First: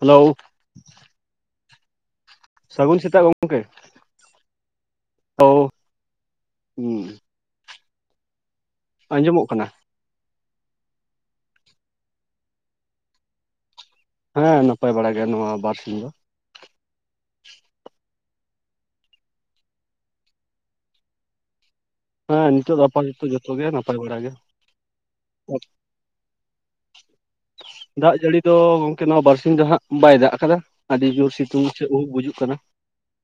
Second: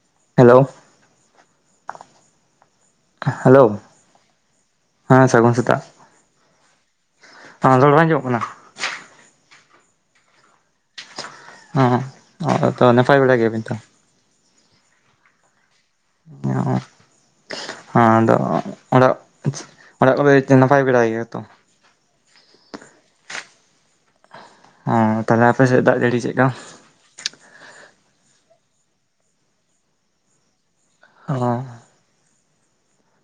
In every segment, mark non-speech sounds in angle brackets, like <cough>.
Hello hello ᱥᱟᱹᱜᱩᱱ ᱥᱮᱛᱟᱜ ᱜᱚᱝᱠᱮ ᱦᱮᱞᱳ ᱦᱮᱸ ᱥᱟᱹᱜᱩᱱ ᱦᱮᱞᱳ ᱥᱮᱛᱟᱜ ᱦᱩᱸ ᱨᱚᱲ ᱵᱟᱝ ᱟᱸᱡᱚᱢᱚᱜ ᱠᱟᱱᱟ ᱟᱸᱡᱚᱢᱚᱜ ᱠᱟᱱᱟ ᱚ ᱦᱮᱸ ᱛᱚ ᱱᱟᱯᱟᱭ ᱵᱟᱲᱟ ᱜᱮᱭᱟ ᱵᱤᱱ ᱛᱚ ᱦᱮᱸ ᱱᱟᱯᱟᱭ ᱵᱟᱲ ᱜᱮᱭᱟ ᱱᱚᱣᱟ ᱵᱟᱨᱥᱤᱧ ᱫᱚ <unintelligible> ᱦᱮᱸ ᱟᱫᱚ ᱚᱲᱟᱜ ᱚᱲᱟᱜ ᱠᱚᱨᱮ ᱱᱟᱯᱟᱭ ᱵᱟᱲᱟ ᱜᱮᱭᱟ ᱛᱚ ᱦᱮᱸ ᱱᱤᱛᱚᱜ ᱫᱚ ᱟᱯᱟ ᱛᱚᱛᱚ ᱡᱚᱛᱚ ᱜᱮ ᱱᱟᱯᱟᱭ ᱵᱟᱲᱟ ᱜᱮ ᱚᱸ ᱛᱟᱦᱚᱞᱮ ᱟᱯᱮ ᱥᱮᱫ ᱫᱟᱜ ᱡᱟᱹᱲᱤ ᱪᱮᱫ ᱠᱟ ᱫᱟᱜ ᱡᱟᱹᱲᱤ ᱫᱚ ᱜᱚᱝᱠᱮ ᱱᱚᱣᱟ ᱵᱟᱨᱥᱤᱧ ᱫᱚ ᱦᱟᱸᱜ ᱵᱟᱭ ᱫᱟᱜ ᱠᱟᱫᱟ ᱟᱹᱰᱤ ᱡᱳᱨ ᱚᱸ ᱥᱤᱛᱩᱝ <unintelligible> ᱵᱩᱡᱩᱜ ᱠᱟᱱᱟ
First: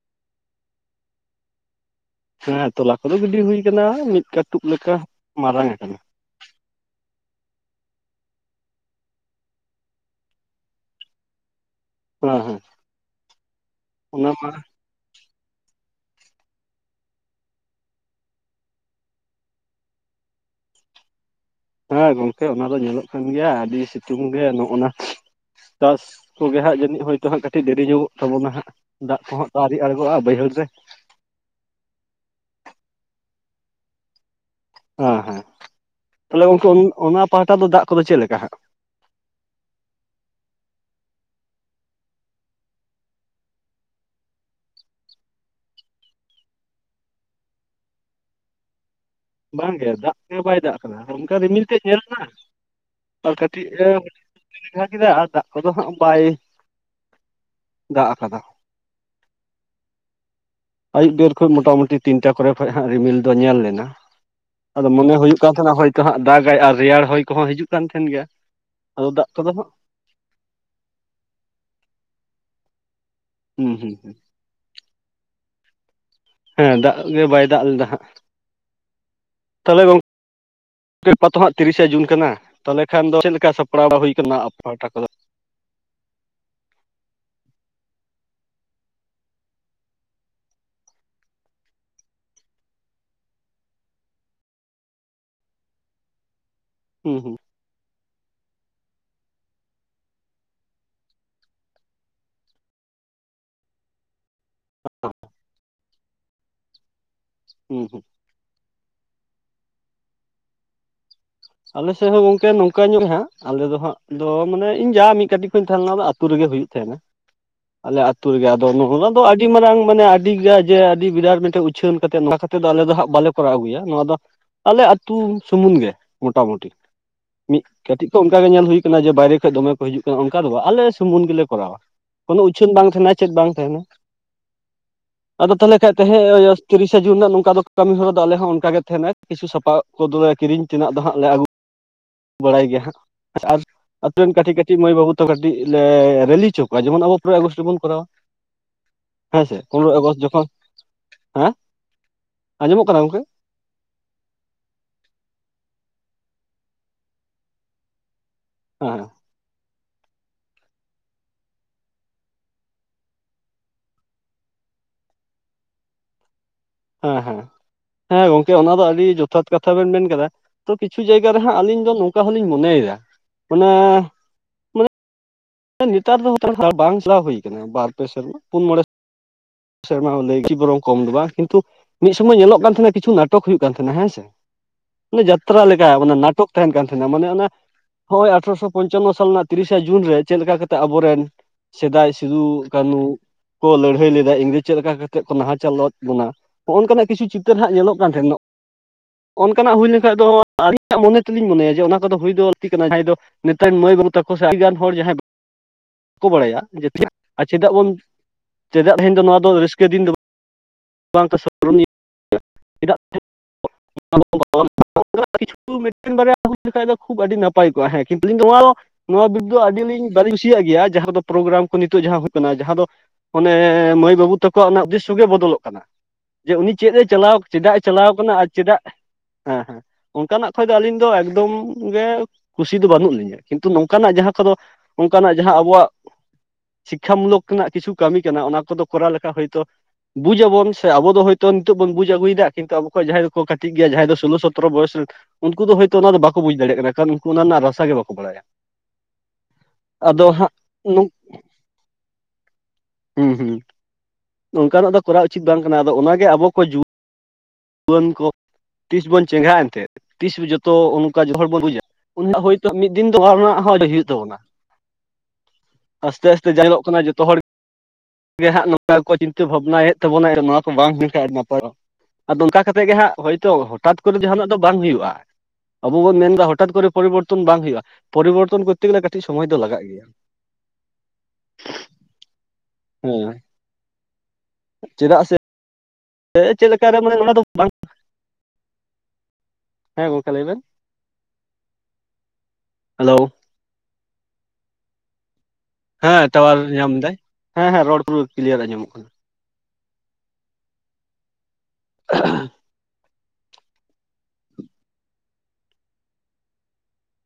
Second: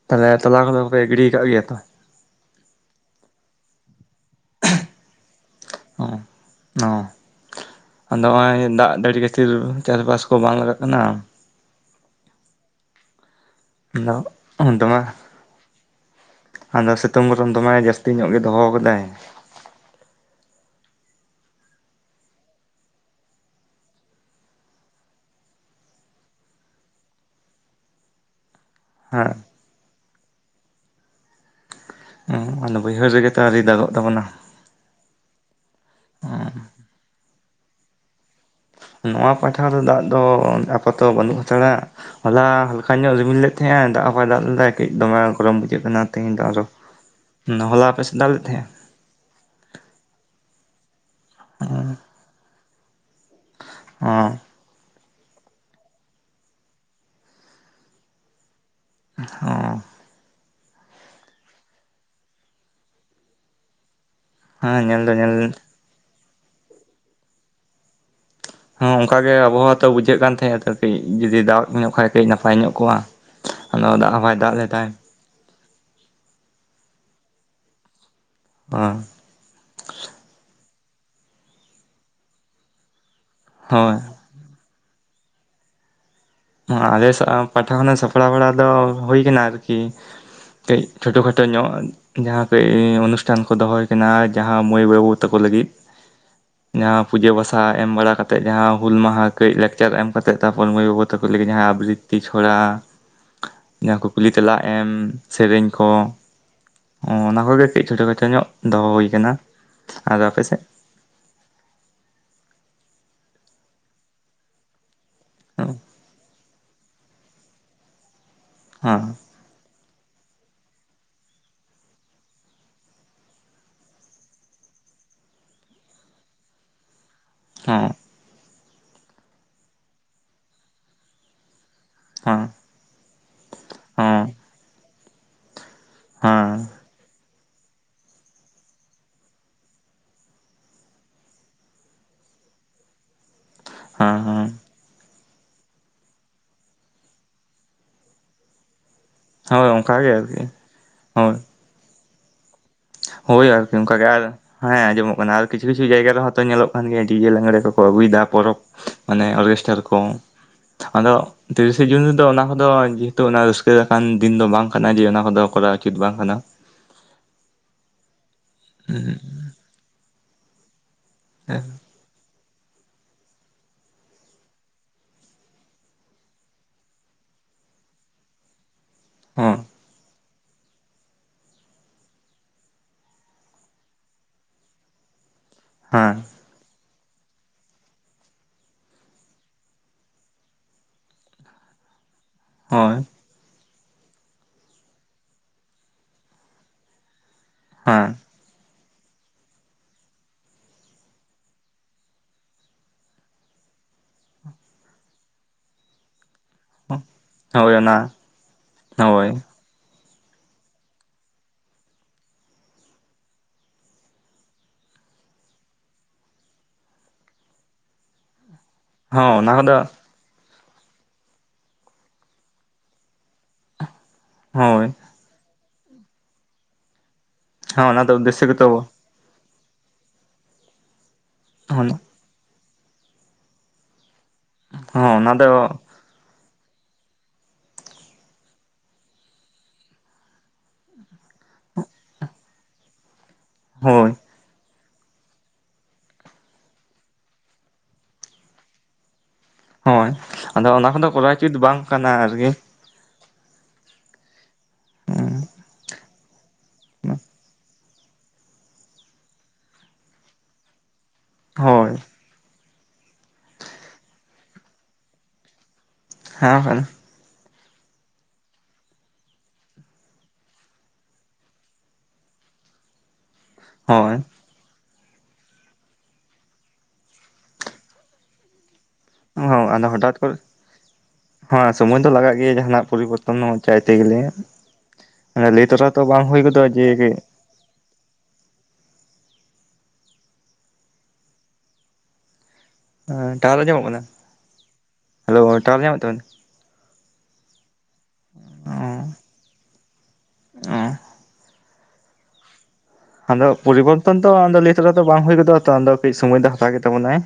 ᱛᱟᱦᱚᱞᱮ ᱛᱟᱞᱟ ᱠᱚᱫᱚ ᱯᱮ ᱜᱤᱲᱤ ᱠᱟᱫ ᱜᱮᱭᱟ ᱛᱚ ᱦᱮᱸ ᱛᱚᱞᱟ ᱠᱚᱫᱚ ᱜᱤᱰᱤ ᱦᱩᱭ ᱠᱟᱱᱟ ᱢᱤᱫ ᱠᱟᱹᱴᱩᱵ ᱞᱮᱠᱟ ᱢᱟᱨᱟᱝ ᱠᱟᱱᱟ ᱚ ᱟᱫᱚ ᱦᱚᱸᱜᱼᱚᱭ ᱫᱟᱜ ᱡᱟᱹᱲᱤ ᱠᱷᱟᱹᱛᱤᱨ ᱪᱟᱥᱵᱟᱥ ᱠᱚ ᱵᱟᱝ ᱞᱟᱜᱟᱜ ᱠᱟᱱᱟ ᱦᱮᱸ ᱦᱮᱸ ᱚᱱᱟ ᱢᱟ ᱟᱫᱚ ᱫᱚᱢᱮ ᱟᱫᱚ ᱥᱤᱛᱩᱝ ᱜᱚᱨᱚᱢ ᱫᱚᱢᱮ ᱡᱟᱹᱥᱛᱤ ᱧᱚᱜ ᱜᱮ ᱫᱚᱦᱚ ᱠᱟᱫᱟᱭ ᱦᱮᱸ ᱜᱚᱝᱠᱮ ᱚᱱᱟ ᱫᱚ ᱧᱮᱞᱚᱜ ᱠᱟᱱ ᱜᱮᱭᱟ ᱟᱹᱰᱤ ᱥᱤᱛᱩᱝ ᱜᱮ ᱱᱚᱜ ᱱᱟ ᱪᱟᱥ ᱠᱚᱜᱮ ᱦᱟᱸᱜ ᱡᱟᱹᱱᱤᱡ ᱦᱚᱭᱛᱚ ᱦᱟᱸᱜ ᱠᱟᱹᱴᱤᱡ ᱫᱮᱨᱤ ᱧᱚᱜᱚᱜ ᱛᱟᱵᱚᱱᱟ ᱦᱟᱸᱜ ᱫᱟᱜ ᱦᱮᱸ ᱠᱚᱦᱚᱸ ᱛᱚ ᱟᱨᱤ ᱟᱬᱜᱚᱜᱼᱟ ᱵᱟᱹᱭᱦᱟᱹᱲ ᱨᱮ ᱚ ᱟᱫᱚ ᱵᱟᱹᱭᱦᱟᱹᱲ ᱨᱮᱜᱮ ᱛᱚ ᱟᱹᱣᱨᱤ ᱫᱟᱜᱚᱜ ᱛᱟᱵᱚᱱᱟ ᱦᱮᱸ ᱦᱮᱸ ᱦᱚᱸ ᱛᱟᱦᱚᱞᱮ ᱜᱚᱝᱠᱮ ᱚᱱᱟ ᱯᱟᱦᱟᱴᱟ ᱫᱚ ᱫᱟᱜ ᱠᱚᱫᱚ ᱪᱮᱫ ᱞᱮᱠᱟ ᱦᱟᱜ ᱱᱚᱣᱟ ᱯᱟᱴᱷᱟ ᱨᱮ ᱫᱟᱜ ᱫᱚ ᱟᱯᱟᱛᱚ ᱵᱟᱹᱱᱩᱜ ᱦᱟᱛᱟᱲᱟ ᱦᱚᱞᱟ ᱦᱟᱞᱠᱟ ᱧᱚᱜ ᱨᱤᱢᱤᱞ ᱞᱮᱫ ᱛᱟᱦᱮᱸᱱᱟ ᱫᱟᱜ ᱦᱚᱸ ᱵᱟᱭ ᱫᱟᱜ ᱞᱮᱫᱟ ᱠᱟᱹᱡ ᱫᱚᱢᱮ ᱜᱚᱨᱚᱢ ᱵᱩᱡᱷᱟᱹᱜ ᱠᱟᱱᱟ ᱛᱮᱦᱤᱧ ᱫᱚ ᱟᱨᱚ ᱦᱚᱞᱟ ᱟᱯᱮ ᱥᱮᱫ ᱫᱟᱜ ᱞᱮᱫ ᱛᱟᱦᱮᱫ ᱮ ᱵᱟᱝ ᱜᱮ ᱫᱟᱜ ᱜᱮ ᱵᱟᱭ ᱫᱟᱜ ᱠᱟᱫᱟ ᱚᱱᱠᱟ ᱨᱤᱢᱤᱞ ᱛᱮᱜ ᱧᱮᱞᱱᱟ ᱟᱨ ᱠᱟᱹᱴᱤᱡ ᱮ ᱚᱸ <inaudible> ᱠᱮᱫᱟ ᱟᱨ ᱫᱟᱜ ᱠᱚᱫᱚ ᱦᱟᱸᱜ ᱵᱟᱭ ᱫᱟᱜ ᱠᱟᱫᱟ ᱦᱚᱸ ᱟᱹᱭᱩᱵ ᱵᱮᱨ ᱠᱷᱚᱡ ᱢᱚᱴᱟᱢᱩᱴᱤ ᱛᱤᱱᱴᱟ ᱠᱚᱨᱮ ᱠᱷᱚᱡ ᱦᱟᱸᱜ ᱨᱤᱢᱤᱞ ᱫᱚ ᱧᱮᱞ ᱞᱮᱱᱟ ᱦᱮᱸ ᱟᱫᱚ ᱧᱮᱞ ᱫᱚ ᱢᱚᱱᱮ ᱧᱮᱞ ᱦᱩᱭᱩᱜ ᱠᱟᱱ ᱛᱟᱦᱮᱱᱟ ᱦᱳᱭᱛᱳ ᱦᱟᱸᱜ ᱫᱟᱜᱟᱭ ᱟᱨ ᱨᱮᱭᱟᱲ ᱦᱚᱭ ᱠᱚᱦᱚᱸ ᱦᱤᱡᱩᱜ ᱠᱟᱱ ᱛᱟᱦᱮᱱ ᱜᱮᱭᱟ ᱦᱚᱸ ᱟᱫᱚ ᱫᱟᱜ ᱚᱱᱠᱟᱜᱮ ᱠᱚᱫᱚ ᱦᱟᱸᱜ ᱟᱵᱚᱦᱟᱣᱟ ᱛᱚ ᱵᱩᱡᱷᱟᱹᱜ ᱠᱟᱱ ᱛᱟᱦᱮᱸᱱᱟ ᱛᱚ ᱠᱟᱹᱡ ᱡᱩᱫᱤ ᱫᱟᱜ ᱧᱚᱜ ᱠᱷᱟᱡ ᱠᱟᱹᱡ ᱱᱟᱯᱟᱭ ᱧᱚᱜ ᱠᱚᱜ-ᱟ᱾ ᱦᱩᱸ ᱟᱫᱚ ᱦᱩᱸ ᱫᱟᱜ ᱦᱩᱸ ᱦᱚᱸ ᱵᱟᱭ ᱫᱟᱜ ᱞᱮᱫ ᱫᱟᱭ᱾ ᱦᱮᱸ ᱫᱟᱜ ᱜᱮ ᱵᱟᱭ ᱫᱟᱜ ᱞᱮᱫᱟ ᱦᱟᱸᱜ᱾ ᱟᱸ ᱛᱟᱦᱚᱞᱮ ᱜᱚᱝᱠᱮ ᱜᱟᱯᱟ ᱛᱚ ᱦᱟᱸᱜ ᱛᱤᱨᱤᱥᱮ ᱡᱩᱱ ᱠᱟᱱᱟ? ᱛᱟᱦᱚᱞᱮ ᱠᱷᱟᱱ ᱫᱚ ᱪᱮᱫ ᱞᱮᱠᱟ ᱥᱟᱯᱲᱟᱣ ᱦᱳᱭ ᱦᱩᱭ ᱟᱠᱟᱱᱟ ᱟᱵᱚ ᱯᱟᱦᱴᱟ ᱠᱚᱫᱚ᱾ ᱟᱞᱮ ᱯᱟᱦᱴᱟ ᱠᱷᱚᱱᱟᱜ ᱥᱟᱯᱲᱟᱣ ᱵᱟᱲᱟ ᱫᱚ ᱦᱩᱭ ᱠᱟᱱᱟ ᱟᱨᱠᱤ ᱠᱟᱹᱡ ᱪᱷᱳᱴᱳ ᱠᱷᱟᱴᱳ ᱧᱚᱜ᱾ ᱡᱟᱦᱟᱸ ᱠᱟᱹᱡ ᱚᱱᱩᱥᱴᱷᱟᱱ ᱠᱚ ᱫᱚᱦᱚ ᱦᱩᱭ ᱠᱟᱱᱟ ᱡᱟᱦᱟᱸ ᱢᱟᱹᱭ ᱵᱟᱹᱵᱩ ᱛᱟᱠᱚ ᱞᱟᱹᱜᱤᱫ <inaudible> ᱡᱟᱦᱟᱸ ᱦᱩᱸ ᱯᱩᱡᱟᱹ ᱦᱩᱸ ᱵᱟᱥᱟ ᱮᱢ ᱵᱟᱲᱟ ᱠᱟᱛᱮᱜ ᱡᱟᱦᱟᱸ ᱦᱩᱞ ᱢᱟᱦᱟ ᱠᱟᱹᱡ ᱞᱟᱠᱪᱟᱨ ᱮᱢ ᱠᱟᱛᱮᱜ ᱛᱟᱨᱯᱚᱨ ᱢᱟᱹᱭ ᱵᱟᱹᱵᱩ ᱛᱟ ᱠᱚ ᱞᱟᱹᱜᱤᱫ ᱡᱟᱦᱟᱸ ᱟᱵᱨᱤᱛᱤ ᱪᱷᱚᱲᱟ᱾ ᱡᱟᱦᱟᱸ ᱠᱩᱠᱞᱤ ᱛᱮᱞᱟ ᱮᱢ ᱥᱮᱨᱮᱧ ᱠᱚ᱾ ᱚ ᱚᱱᱟ ᱠᱚᱜᱮ ᱦᱩᱸ ᱠᱟᱹᱡ ᱦᱩᱸ ᱪᱷᱳᱴᱳ ᱠᱷᱟᱴᱚ ᱧᱚᱜ ᱫᱚᱦᱚ ᱦᱩᱭ ᱠᱟᱱᱟ ᱟᱫᱚ ᱟᱯᱮᱥᱮᱫ ᱟᱞᱮ ᱥᱮᱫ ᱦᱚᱸ ᱜᱚᱝᱠᱮ ᱱᱚᱝᱠᱟ ᱧᱚᱜ ᱜᱮ ᱦᱟᱸᱜ ᱟᱞᱮ ᱫᱚ ᱦᱟᱸᱜ ᱫᱚ ᱢᱟᱱᱮ ᱤᱧ ᱡᱟ ᱢᱤᱫ ᱠᱟᱹᱴᱤᱡ ᱠᱷᱚᱡ ᱦᱮᱸ ᱛᱟᱦᱮᱸ ᱞᱮᱱᱟ ᱚᱱᱟ ᱫᱚ ᱟᱛᱩ ᱨᱮᱜᱮ ᱦᱩᱭᱩᱜ ᱛᱟᱦᱮᱱᱟ᱾ ᱟᱞᱮ ᱟᱹᱛᱩ ᱨᱮᱜᱮ ᱟᱫᱚ ᱦᱮᱸ ᱫᱚ ᱟᱹᱰᱤ ᱟᱹᱰᱤ ᱢᱟᱨᱟᱝ ᱢᱟᱱᱮ ᱟᱹᱰᱤ ᱡᱮ ᱟᱹᱰᱤ ᱵᱤᱨᱟᱴ ᱢᱤᱫᱴᱮᱱ ᱩᱪᱷᱟᱹᱱ ᱠᱟᱛᱮᱫ ᱚᱱᱠᱟ ᱠᱟᱛᱮ ᱫᱚ ᱟᱞᱮ ᱫᱚ ᱦᱟᱸᱜ ᱵᱟᱞᱮ ᱠᱚᱨᱟᱣ ᱜᱮᱭᱟ ᱱᱚᱣᱟ ᱫᱚ ᱟᱞᱮ ᱟᱹᱛᱩ ᱥᱩᱢᱩᱝ ᱜᱮ ᱢᱚᱴᱟᱢᱩᱴᱤ ᱢᱤᱫ ᱦᱮᱸ ᱠᱟᱹᱴᱤᱡ ᱚᱱᱠᱟ ᱜᱮ ᱧᱮᱞ ᱦᱩᱭ ᱠᱟᱱᱟ ᱡᱮ ᱵᱟᱭᱨᱮ ᱠᱷᱚᱱ ᱫᱚᱢᱮ ᱠᱚ ᱦᱤᱡᱩᱜ ᱠᱟᱱᱟ ᱚᱱᱠᱟ ᱫᱚ ᱵᱟᱝ ᱟᱞᱮ ᱥᱩᱢᱩᱝ ᱜᱮᱞᱮ ᱠᱚᱨᱟᱣᱟ᱾ ᱦᱮᱸ ᱠᱳᱱᱳ ᱩᱪᱷᱟᱹᱱ ᱵᱟᱝ ᱛᱟᱦᱮᱱᱟ ᱪᱮᱫ ᱵᱟᱝ ᱛᱟᱦᱮᱱᱟ ᱦᱮᱸ ᱟᱫᱚ ᱛᱟᱦᱚᱞᱮ ᱠᱷᱟᱡ <unintelligible> ᱛᱤᱨᱤᱥ ᱥᱮ ᱡᱩᱱ ᱨᱮᱱᱟᱜ ᱱᱚᱝᱠᱟ ᱫᱚ ᱠᱟᱹᱢᱤ ᱦᱚᱨᱟ ᱫᱚ ᱟᱞᱮ ᱦᱚᱸ ᱚᱱᱠᱟ ᱜᱮ ᱛᱟᱦᱮᱱᱟ ᱠᱤᱪᱷᱩ ᱥᱟᱯᱟᱯ ᱠᱚᱫᱚ ᱠᱤᱨᱤᱧ ᱛᱮᱱᱟᱜ ᱫᱚ ᱦᱟᱜ ᱞᱮ ᱟᱹᱜᱩ ᱵᱟᱲᱟᱭ ᱜᱮᱭᱟ ᱦᱟᱸᱜ ᱦᱮᱸ ᱟᱨᱛᱳ ᱨᱮᱱ ᱦᱮᱸ ᱠᱟᱹᱴᱤᱡ ᱠᱟᱹᱴᱤᱡ ᱠᱟᱹᱴᱤᱡ ᱢᱟᱹᱭ ᱵᱟᱹᱵᱩ ᱛᱟᱠᱚ ᱠᱟᱹᱤᱡ ᱞᱮ ᱨᱮᱞᱤ ᱪᱚ ᱠᱚᱣᱟ ᱡᱮᱢᱚᱱ ᱟᱵᱚ ᱯᱚᱱᱨᱳᱭ ᱟᱜᱚᱥᱴ ᱨᱮᱵᱚᱱ ᱠᱚᱨᱟᱣᱟ᱾ ᱦᱮᱸ ᱥᱮ ᱦᱳᱭ ᱯᱚᱱᱮᱨᱚᱭ ᱚᱱᱠᱟᱜᱮ ᱟᱜᱚᱥᱴ ᱟᱨᱠᱤ ᱡᱚᱠᱷᱚᱱ ᱦᱳᱭ ᱦᱮᱸ, ᱟᱸᱡᱚᱢᱚᱜ ᱠᱟᱱᱟ ᱜᱚᱝᱠᱮ ᱦᱳᱭ ᱟᱨᱠᱤ ᱚᱱᱠᱟ ᱜᱮ ᱟᱨ ᱦᱮᱸ ᱟᱸᱡᱚᱢᱚᱜ ᱠᱟᱱᱟ ᱟᱨ ᱠᱤᱪᱷᱩ ᱠᱤᱪᱷᱩ ᱡᱟᱭᱜᱟ ᱨᱮ ᱦᱚᱛᱚ ᱧᱮᱞᱚᱜ ᱠᱟᱱ ᱜᱮᱭᱟ ᱰᱤᱡᱮ ᱞᱟᱜᱽᱲᱮ ᱠᱚᱠᱚ ᱟᱹᱜᱩᱭᱮᱫᱟ ᱯᱚᱨᱚᱵᱽ ᱮᱸ ᱢᱟᱱᱮ ᱚᱨᱜᱮᱥᱴᱟᱨ ᱠᱚ ᱟᱫᱚ, ᱛᱤᱨᱤᱥᱮ ᱡᱩᱱ ᱨᱮᱫᱚ ᱚᱱᱟ ᱠᱚᱫᱚ ᱡᱮᱦᱮᱛᱩ ᱚᱱᱟ ᱨᱟᱹᱥᱠᱟᱹ ᱞᱮᱠᱟᱱ ᱫᱤᱱ ᱫᱚ ᱵᱟᱝ ᱠᱟᱱᱟ ᱡᱮ ᱚᱱᱟ ᱠᱚᱫᱚ ᱠᱚᱨᱟᱣ ᱩᱪᱤᱛ ᱵᱟᱝ ᱠᱟᱱᱟ᱾ ᱦᱮᱸ ᱦᱮᱸ, ᱦᱮᱸ ᱜᱚᱝᱠᱮ ᱚᱱᱟ ᱫᱚ ᱟᱹᱰᱤ ᱦᱚᱸ ᱡᱚᱛᱷᱟᱛ ᱠᱟᱛᱷᱟ ᱵᱮᱱ ᱢᱮᱱ ᱠᱮᱫᱟ᱾ ᱛᱚ ᱠᱤᱪᱷᱩ ᱡᱟᱭᱜᱟ ᱨᱮᱦᱟᱸᱜ ᱦᱮᱸ ᱟᱞᱤᱧ ᱫᱚ ᱱᱚᱝᱠᱟ ᱦᱚᱞᱤᱧ ᱢᱚᱱᱮᱭᱮᱫᱟ ᱢᱟᱱᱮ ᱢᱟᱱᱮ ᱱᱮᱛᱟᱨ ᱫᱚ ᱵᱟᱝ ᱪᱟᱞᱟᱣ ᱦᱩᱭ ᱠᱟᱱᱟ ᱵᱟᱨ ᱯᱮ ᱥᱮᱨᱢᱟ ᱯᱩᱱ ᱢᱚᱬᱮ ᱦᱮᱸ ᱥᱮᱨᱢᱟ ᱞᱟᱹᱭᱠᱤ ᱵᱚᱨᱚᱝ ᱠᱚᱢ ᱫᱚ ᱵᱟᱝ ᱠᱤᱱᱛᱩ ᱢᱤᱫ ᱥᱚᱢᱚᱭ ᱧᱮᱞᱚᱜ ᱠᱟᱱ ᱛᱟᱦᱮᱸᱱᱟ ᱠᱤᱪᱷᱩ ᱱᱟᱴᱚᱠ ᱦᱩᱭᱩᱜ ᱠᱟᱱ ᱛᱟᱦᱮᱸᱱᱟ ᱦᱮᱸ ᱥᱮ᱾ ᱡᱟᱛᱨᱟ ᱞᱮᱠᱟ ᱚᱱᱟ ᱦᱮᱸ ᱱᱟᱴᱚᱠ ᱛᱟᱦᱮᱱ ᱠᱟᱱ ᱛᱟᱦᱮᱱᱟ ᱢᱟᱱᱮ ᱚᱱᱟ ᱱᱚᱭ ᱟᱴᱷᱚᱨᱚᱥᱚ ᱯᱚᱧᱪᱟᱱᱱᱚ ᱥᱟᱞ ᱨᱮᱱᱟᱜ ᱛᱤᱨᱤᱥᱟ ᱡᱩᱱ ᱨᱮ ᱪᱮᱫ ᱞᱮᱠᱟ ᱠᱟᱛᱮ ᱟᱵᱚᱨᱮᱱ ᱥᱮᱫᱟᱭ ᱥᱤᱫᱩ ᱠᱟᱹᱱᱩ ᱠᱚ ᱞᱟᱹᱲᱦᱟᱹᱭ ᱞᱮᱱ ᱤᱝᱨᱮᱡ ᱪᱮᱫ ᱞᱮᱠᱟ ᱠᱟᱛᱮᱫ ᱠᱚ ᱱᱟᱦᱟᱪᱟᱞᱮᱫ ᱵᱚᱱᱟ ᱱᱚᱜ-ᱚ ᱱᱚᱝᱠᱟᱱᱟᱜ ᱠᱤᱪᱷᱩ ᱪᱤᱛᱟᱹᱨ ᱦᱟᱸᱜ ᱧᱮᱞᱚᱜ ᱠᱟᱱ ᱛᱟᱦᱮᱱᱟ ᱾ ᱚᱱᱠᱟᱱᱟᱜ ᱦᱩᱭ ᱞᱮᱱᱠᱷᱟᱱ ᱫᱚ ᱟᱹᱞᱤᱧᱟᱜ ᱢᱚᱱᱮ ᱛᱮᱞᱤᱧ ᱢᱚᱱᱮᱭᱟ ᱡᱮ ᱚᱱᱟ ᱠᱚᱫᱚ ᱦᱩᱭ ᱫᱚ ᱞᱟᱠᱛᱤ ᱠᱟᱱᱟ ᱡᱟᱦᱟᱸᱭ ᱫᱚ ᱱᱮᱛᱟᱨ ᱢᱟᱹᱭ ᱵᱟᱹᱵᱩ ᱛᱟᱠᱚ ᱥᱮ ᱟᱹᱰᱤᱜᱟᱱ ᱦᱚᱲ ᱡᱟᱦᱟᱸᱭ ᱵᱟᱠᱚ ᱵᱟᱲᱟᱭᱟ ᱪᱮᱫᱟᱜ ᱦᱳᱭ ᱵᱚᱱ ᱚᱱᱟ ᱪᱮᱫᱟᱜ ᱛᱮᱦᱮᱧ ᱫᱚ ᱦᱳᱭ ᱱᱚᱣᱟ ᱫᱚ ᱨᱟᱹᱥᱠᱟᱹ ᱫᱤᱱ ᱫᱚ ᱵᱟᱝ <unintelligible> ᱩᱱᱚᱜ ᱠᱤᱪᱷᱩ ᱢᱤᱫᱴᱮᱱ ᱵᱟᱨᱭᱟ ᱦᱩᱭ ᱞᱮᱠᱷᱟᱱ ᱫᱚ ᱠᱷᱩᱵ ᱟᱹᱰᱤ ᱱᱟᱯᱟᱭ ᱠᱚᱜ-ᱟ ᱦᱮᱸ ᱠᱤᱱᱛᱩ ᱤᱧ ᱱᱚᱣᱟ ᱱᱚᱣᱟ ᱦᱚᱸ ᱵᱤᱫ ᱚᱱᱟ ᱫᱚ ᱠᱚᱫᱚ ᱟᱹᱰᱤ ᱞᱤᱧ ᱵᱟᱞᱤᱧ ᱠᱩᱥᱤᱭᱟᱜ ᱜᱮᱭᱟ ᱡᱟᱦᱟᱸ ᱫᱚ ᱯᱨᱳᱜᱨᱟᱢ ᱠᱚ ᱱᱤᱛᱚᱜ ᱡᱟᱦᱟᱸ ᱦᱩᱭᱩᱜ ᱠᱟᱱᱟ ᱡᱟᱦᱟᱸ ᱫᱚ ᱚᱱᱮ ᱵᱟᱹᱵᱩ ᱛᱟᱠᱚᱣᱟᱜ ᱚᱱᱟ ᱦᱳᱭ ᱩᱫᱽᱫᱤᱥᱚ ᱜᱮ ᱵᱚᱫᱚᱞᱚᱜ ᱠᱟᱱᱟ᱾ ᱡᱮ ᱩᱱᱤ ᱪᱮᱫ ᱮ ᱪᱟᱞᱟᱣ- ᱪᱮᱫᱟᱜ ᱮ ᱦᱚᱸ ᱚᱱᱟ ᱪᱟᱞᱟᱣ ᱫᱚ ᱠᱟᱱᱟ ᱩᱫᱽᱫᱮᱥᱥᱚ ᱟᱨ ᱜᱮᱛᱚ ᱪᱮᱫᱟᱜ ᱦᱮᱸ ᱦᱮᱸ ᱚᱱᱠᱟᱱᱟᱜ ᱠᱷᱚᱱ ᱫᱚ ᱟᱹᱞᱤᱧ ᱫᱚ ᱮᱠᱫᱚᱢ ᱦᱚᱸ ᱜᱮ ᱠᱩᱥᱤ ᱫᱚ ᱵᱟᱹᱱᱩᱜ ᱞᱤᱧᱟ᱾ ᱠᱤᱱᱛᱩ ᱱᱚᱝᱠᱟ ᱱᱟᱜ ᱡᱟᱦᱟᱸ <unintelligible> ᱫᱚ ᱚᱱᱟ ᱚᱱᱠᱟᱱᱟᱜ ᱫᱚ ᱡᱟᱦᱟᱸ ᱟᱵᱚᱣᱟᱜ ᱥᱤᱠᱠᱷᱟ ᱢᱩᱞᱞᱚᱠ ᱨᱮᱱᱟᱜ ᱠᱤᱪᱷᱩ ᱠᱟᱹᱢᱤ ᱠᱟᱱᱟ ᱚᱱᱟ ᱠᱚᱫᱚ ᱠᱚᱨᱟᱣ ᱞᱮᱠᱷᱟᱡ ᱦᱳᱭᱛᱳ ᱵᱩᱡ ᱟᱵᱚᱱ ᱥᱮ ᱟᱵᱚ ᱫᱚ ᱦᱚᱭᱛᱚ ᱱᱤᱛᱚᱜ ᱵᱚᱱ ᱵᱩᱡᱽ ᱟᱹᱜᱩᱭᱮᱫᱟ ᱠᱤᱱᱛᱩ ᱟᱵᱚ ᱡᱟᱦᱟᱸᱭ ᱫᱚ ᱠᱚ ᱠᱟᱹᱴᱤᱡ ᱜᱮᱭᱟ ᱡᱟᱦᱟᱸᱭ ᱦᱳᱭ ᱫᱚ ᱥᱳᱞᱳ ᱥᱚ ᱥᱟᱛᱨᱚ ᱵᱚᱭᱚᱥ ᱨᱮᱱ ᱩᱱᱠᱩ ᱫᱚ ᱦᱳᱭᱛᱚ ᱚᱱᱟ ᱫᱚ ᱵᱟᱠᱚ ᱵᱩᱡᱽ ᱫᱟᱲᱮᱭᱟᱜ ᱠᱟᱱᱟ ᱠᱟᱨᱚᱱ ᱩᱱᱠᱩ ᱚᱱᱟ ᱨᱮᱱᱟᱜ ᱨᱟᱥᱟ ᱵᱟᱠᱚ ᱵᱟᱲᱟᱭᱟ᱾ ᱦᱳᱭ ᱟᱫᱚ ᱚᱱᱟ ᱠᱚᱱᱫᱚ ᱠᱚᱨᱟᱭ ᱩᱪᱤᱛ ᱵᱟᱝ ᱠᱟᱱᱟ ᱟᱨᱠᱤ᱾ ᱦᱩᱸ ᱦᱩᱸ ᱱᱚᱝᱠᱟᱱᱟᱜ ᱫᱚ ᱠᱚᱨᱟᱣ ᱩᱪᱤᱛ ᱵᱟᱝ ᱠᱟᱱᱟ ᱟᱫᱚ ᱚᱱᱟᱜᱮ ᱟᱵᱚ ᱠᱚ ᱡᱩ ᱡᱩᱣᱟᱹᱱ ᱠᱚ ᱛᱤᱥ ᱵᱚᱱ ᱪᱮᱸᱜᱷᱟᱜ-ᱟ ᱮᱱᱛᱮᱫ᱾ ᱛᱤᱥ ᱡᱷᱚᱛᱚ ᱚᱱᱠᱟ ᱡᱷᱚᱛᱚ ᱦᱚᱲ ᱵᱚᱱ ᱵᱩᱡᱟ ᱦᱳᱭ <unintelligible> ᱦᱳᱭ᱾ ᱢᱤᱫ ᱫᱤᱱ ᱫᱚ <unintelligible> ᱨᱮᱱᱟᱜ ᱦᱚᱸ ᱞᱟᱹᱭ ᱦᱩᱭᱩᱜ ᱛᱟᱵᱚᱱᱟ᱾ ᱟᱥᱛᱮ ᱟᱥᱛᱮ ᱦᱮᱸ ᱧᱮᱞᱚᱜ ᱠᱟᱱᱟ ᱡᱚᱛ <unintelligible> ᱜᱮ ᱦᱟᱸᱜ ᱱᱚᱣᱟ ᱠᱚ ᱪᱤᱱᱛᱟᱹ ᱵᱷᱟᱵᱽᱱᱟᱭᱮᱫ ᱛᱟᱵᱚᱱᱟ᱾ ᱱᱚᱣᱟ ᱠᱚ ᱵᱟᱝ ᱦᱩᱭ ᱞᱮᱱᱠᱷᱟᱱ ᱟᱹᱰᱤ ᱱᱟᱯᱟᱭᱚᱜᱼᱟ᱾ ᱟᱫᱚ ᱚᱱᱠᱟ ᱠᱟᱛᱮᱜ ᱜᱮ ᱦᱟᱸᱜ ᱦᱳᱭᱛᱳ ᱦᱚᱴᱟᱛ ᱠᱚᱨᱮ ᱦᱳᱭ ᱡᱟᱦᱟᱱᱟᱜ ᱵᱟᱝ ᱦᱩᱭᱩᱜᱼᱟ᱾ ᱟᱵᱚ ᱵᱚᱱ ᱢᱮᱱᱫᱟ ᱦᱚᱴᱟᱛ ᱠᱚᱨᱮ ᱯᱚᱨᱤᱵᱚᱨᱛᱚᱱ ᱵᱟᱝ ᱦᱩᱭᱩᱜᱼᱟ, ᱯᱚᱨᱤᱵᱚᱨᱛᱚᱱ ᱠᱚᱨᱛᱮ ᱜᱮᱞᱮ ᱠᱟᱹᱴᱤᱡ ᱥᱚᱢᱚᱭ ᱫᱚ ᱦᱳ ᱞᱟᱜᱟᱜ ᱟᱫᱚ ᱜᱮᱭᱟ ᱦᱚᱴᱟᱛ ᱠᱚᱨᱮ ᱦᱮᱸ ᱥᱚᱢᱚᱭ ᱫᱚ ᱞᱟᱜᱟᱜ ᱜᱮᱭᱟ ᱡᱟᱦᱟᱱᱟᱜ ᱦᱮᱸ ᱯᱚᱨᱤᱵᱚᱨᱛᱚᱱ ᱦᱚᱸ ᱪᱟᱭᱛᱮ ᱜᱮᱞᱮ᱾ ᱪᱮᱫᱟᱜ ᱥᱮ ᱞᱟᱹᱭ ᱛᱚᱨᱟ ᱛᱚ ᱵᱟᱝ ᱦᱩᱭ ᱪᱮᱫ ᱜᱚᱫᱚᱜᱼᱟ ᱡᱮ ᱞᱮᱠᱟᱨᱮ ᱜᱮ ᱢᱟᱱᱮ ᱚᱱᱟ ᱫᱚ ᱵᱟᱝ ᱦᱮᱸ ᱜᱚᱢᱠᱮ ᱞᱟᱹᱭᱵᱮᱱ᱾ ᱦᱮᱞᱳ ᱦᱮᱸ ᱴᱟᱣᱟᱨ ᱟᱡᱚᱢᱚᱜ ᱠᱟᱱᱟ? ᱦᱮᱞᱳ ᱴᱟᱣᱟᱨ ᱧᱟᱢᱮᱫ ᱛᱟᱵᱮᱱᱟ? ᱦᱮᱸ ᱴᱟᱣᱟᱨ ᱧᱟᱢ ᱫᱟᱭ ᱦᱮᱸ ᱦᱮᱸ ᱨᱚᱲ ᱯᱩᱨᱟᱹ ᱠᱤᱞᱭᱟᱨ ᱟᱸᱡᱚᱢᱚᱜ ᱚ ᱠᱟᱱᱟ᱾ ᱚ᱾ <unintelligible> ᱟᱫᱚ ᱯᱚᱨᱤᱵᱚᱨᱛᱚᱱ ᱫᱚ ᱚᱱᱟᱫᱚ ᱞᱟᱹᱭ ᱛᱮᱨᱟ ᱫᱚ ᱵᱟᱝ ᱦᱩᱭ ᱜᱚᱫᱚᱜ-ᱟ ᱛᱚ ᱟᱫᱚ ᱠᱟᱹᱡ ᱥᱳᱢᱚᱭ ᱫᱚ ᱦᱟᱛᱟᱣ ᱜᱮ ᱛᱟᱵᱚᱱᱟᱭ᱾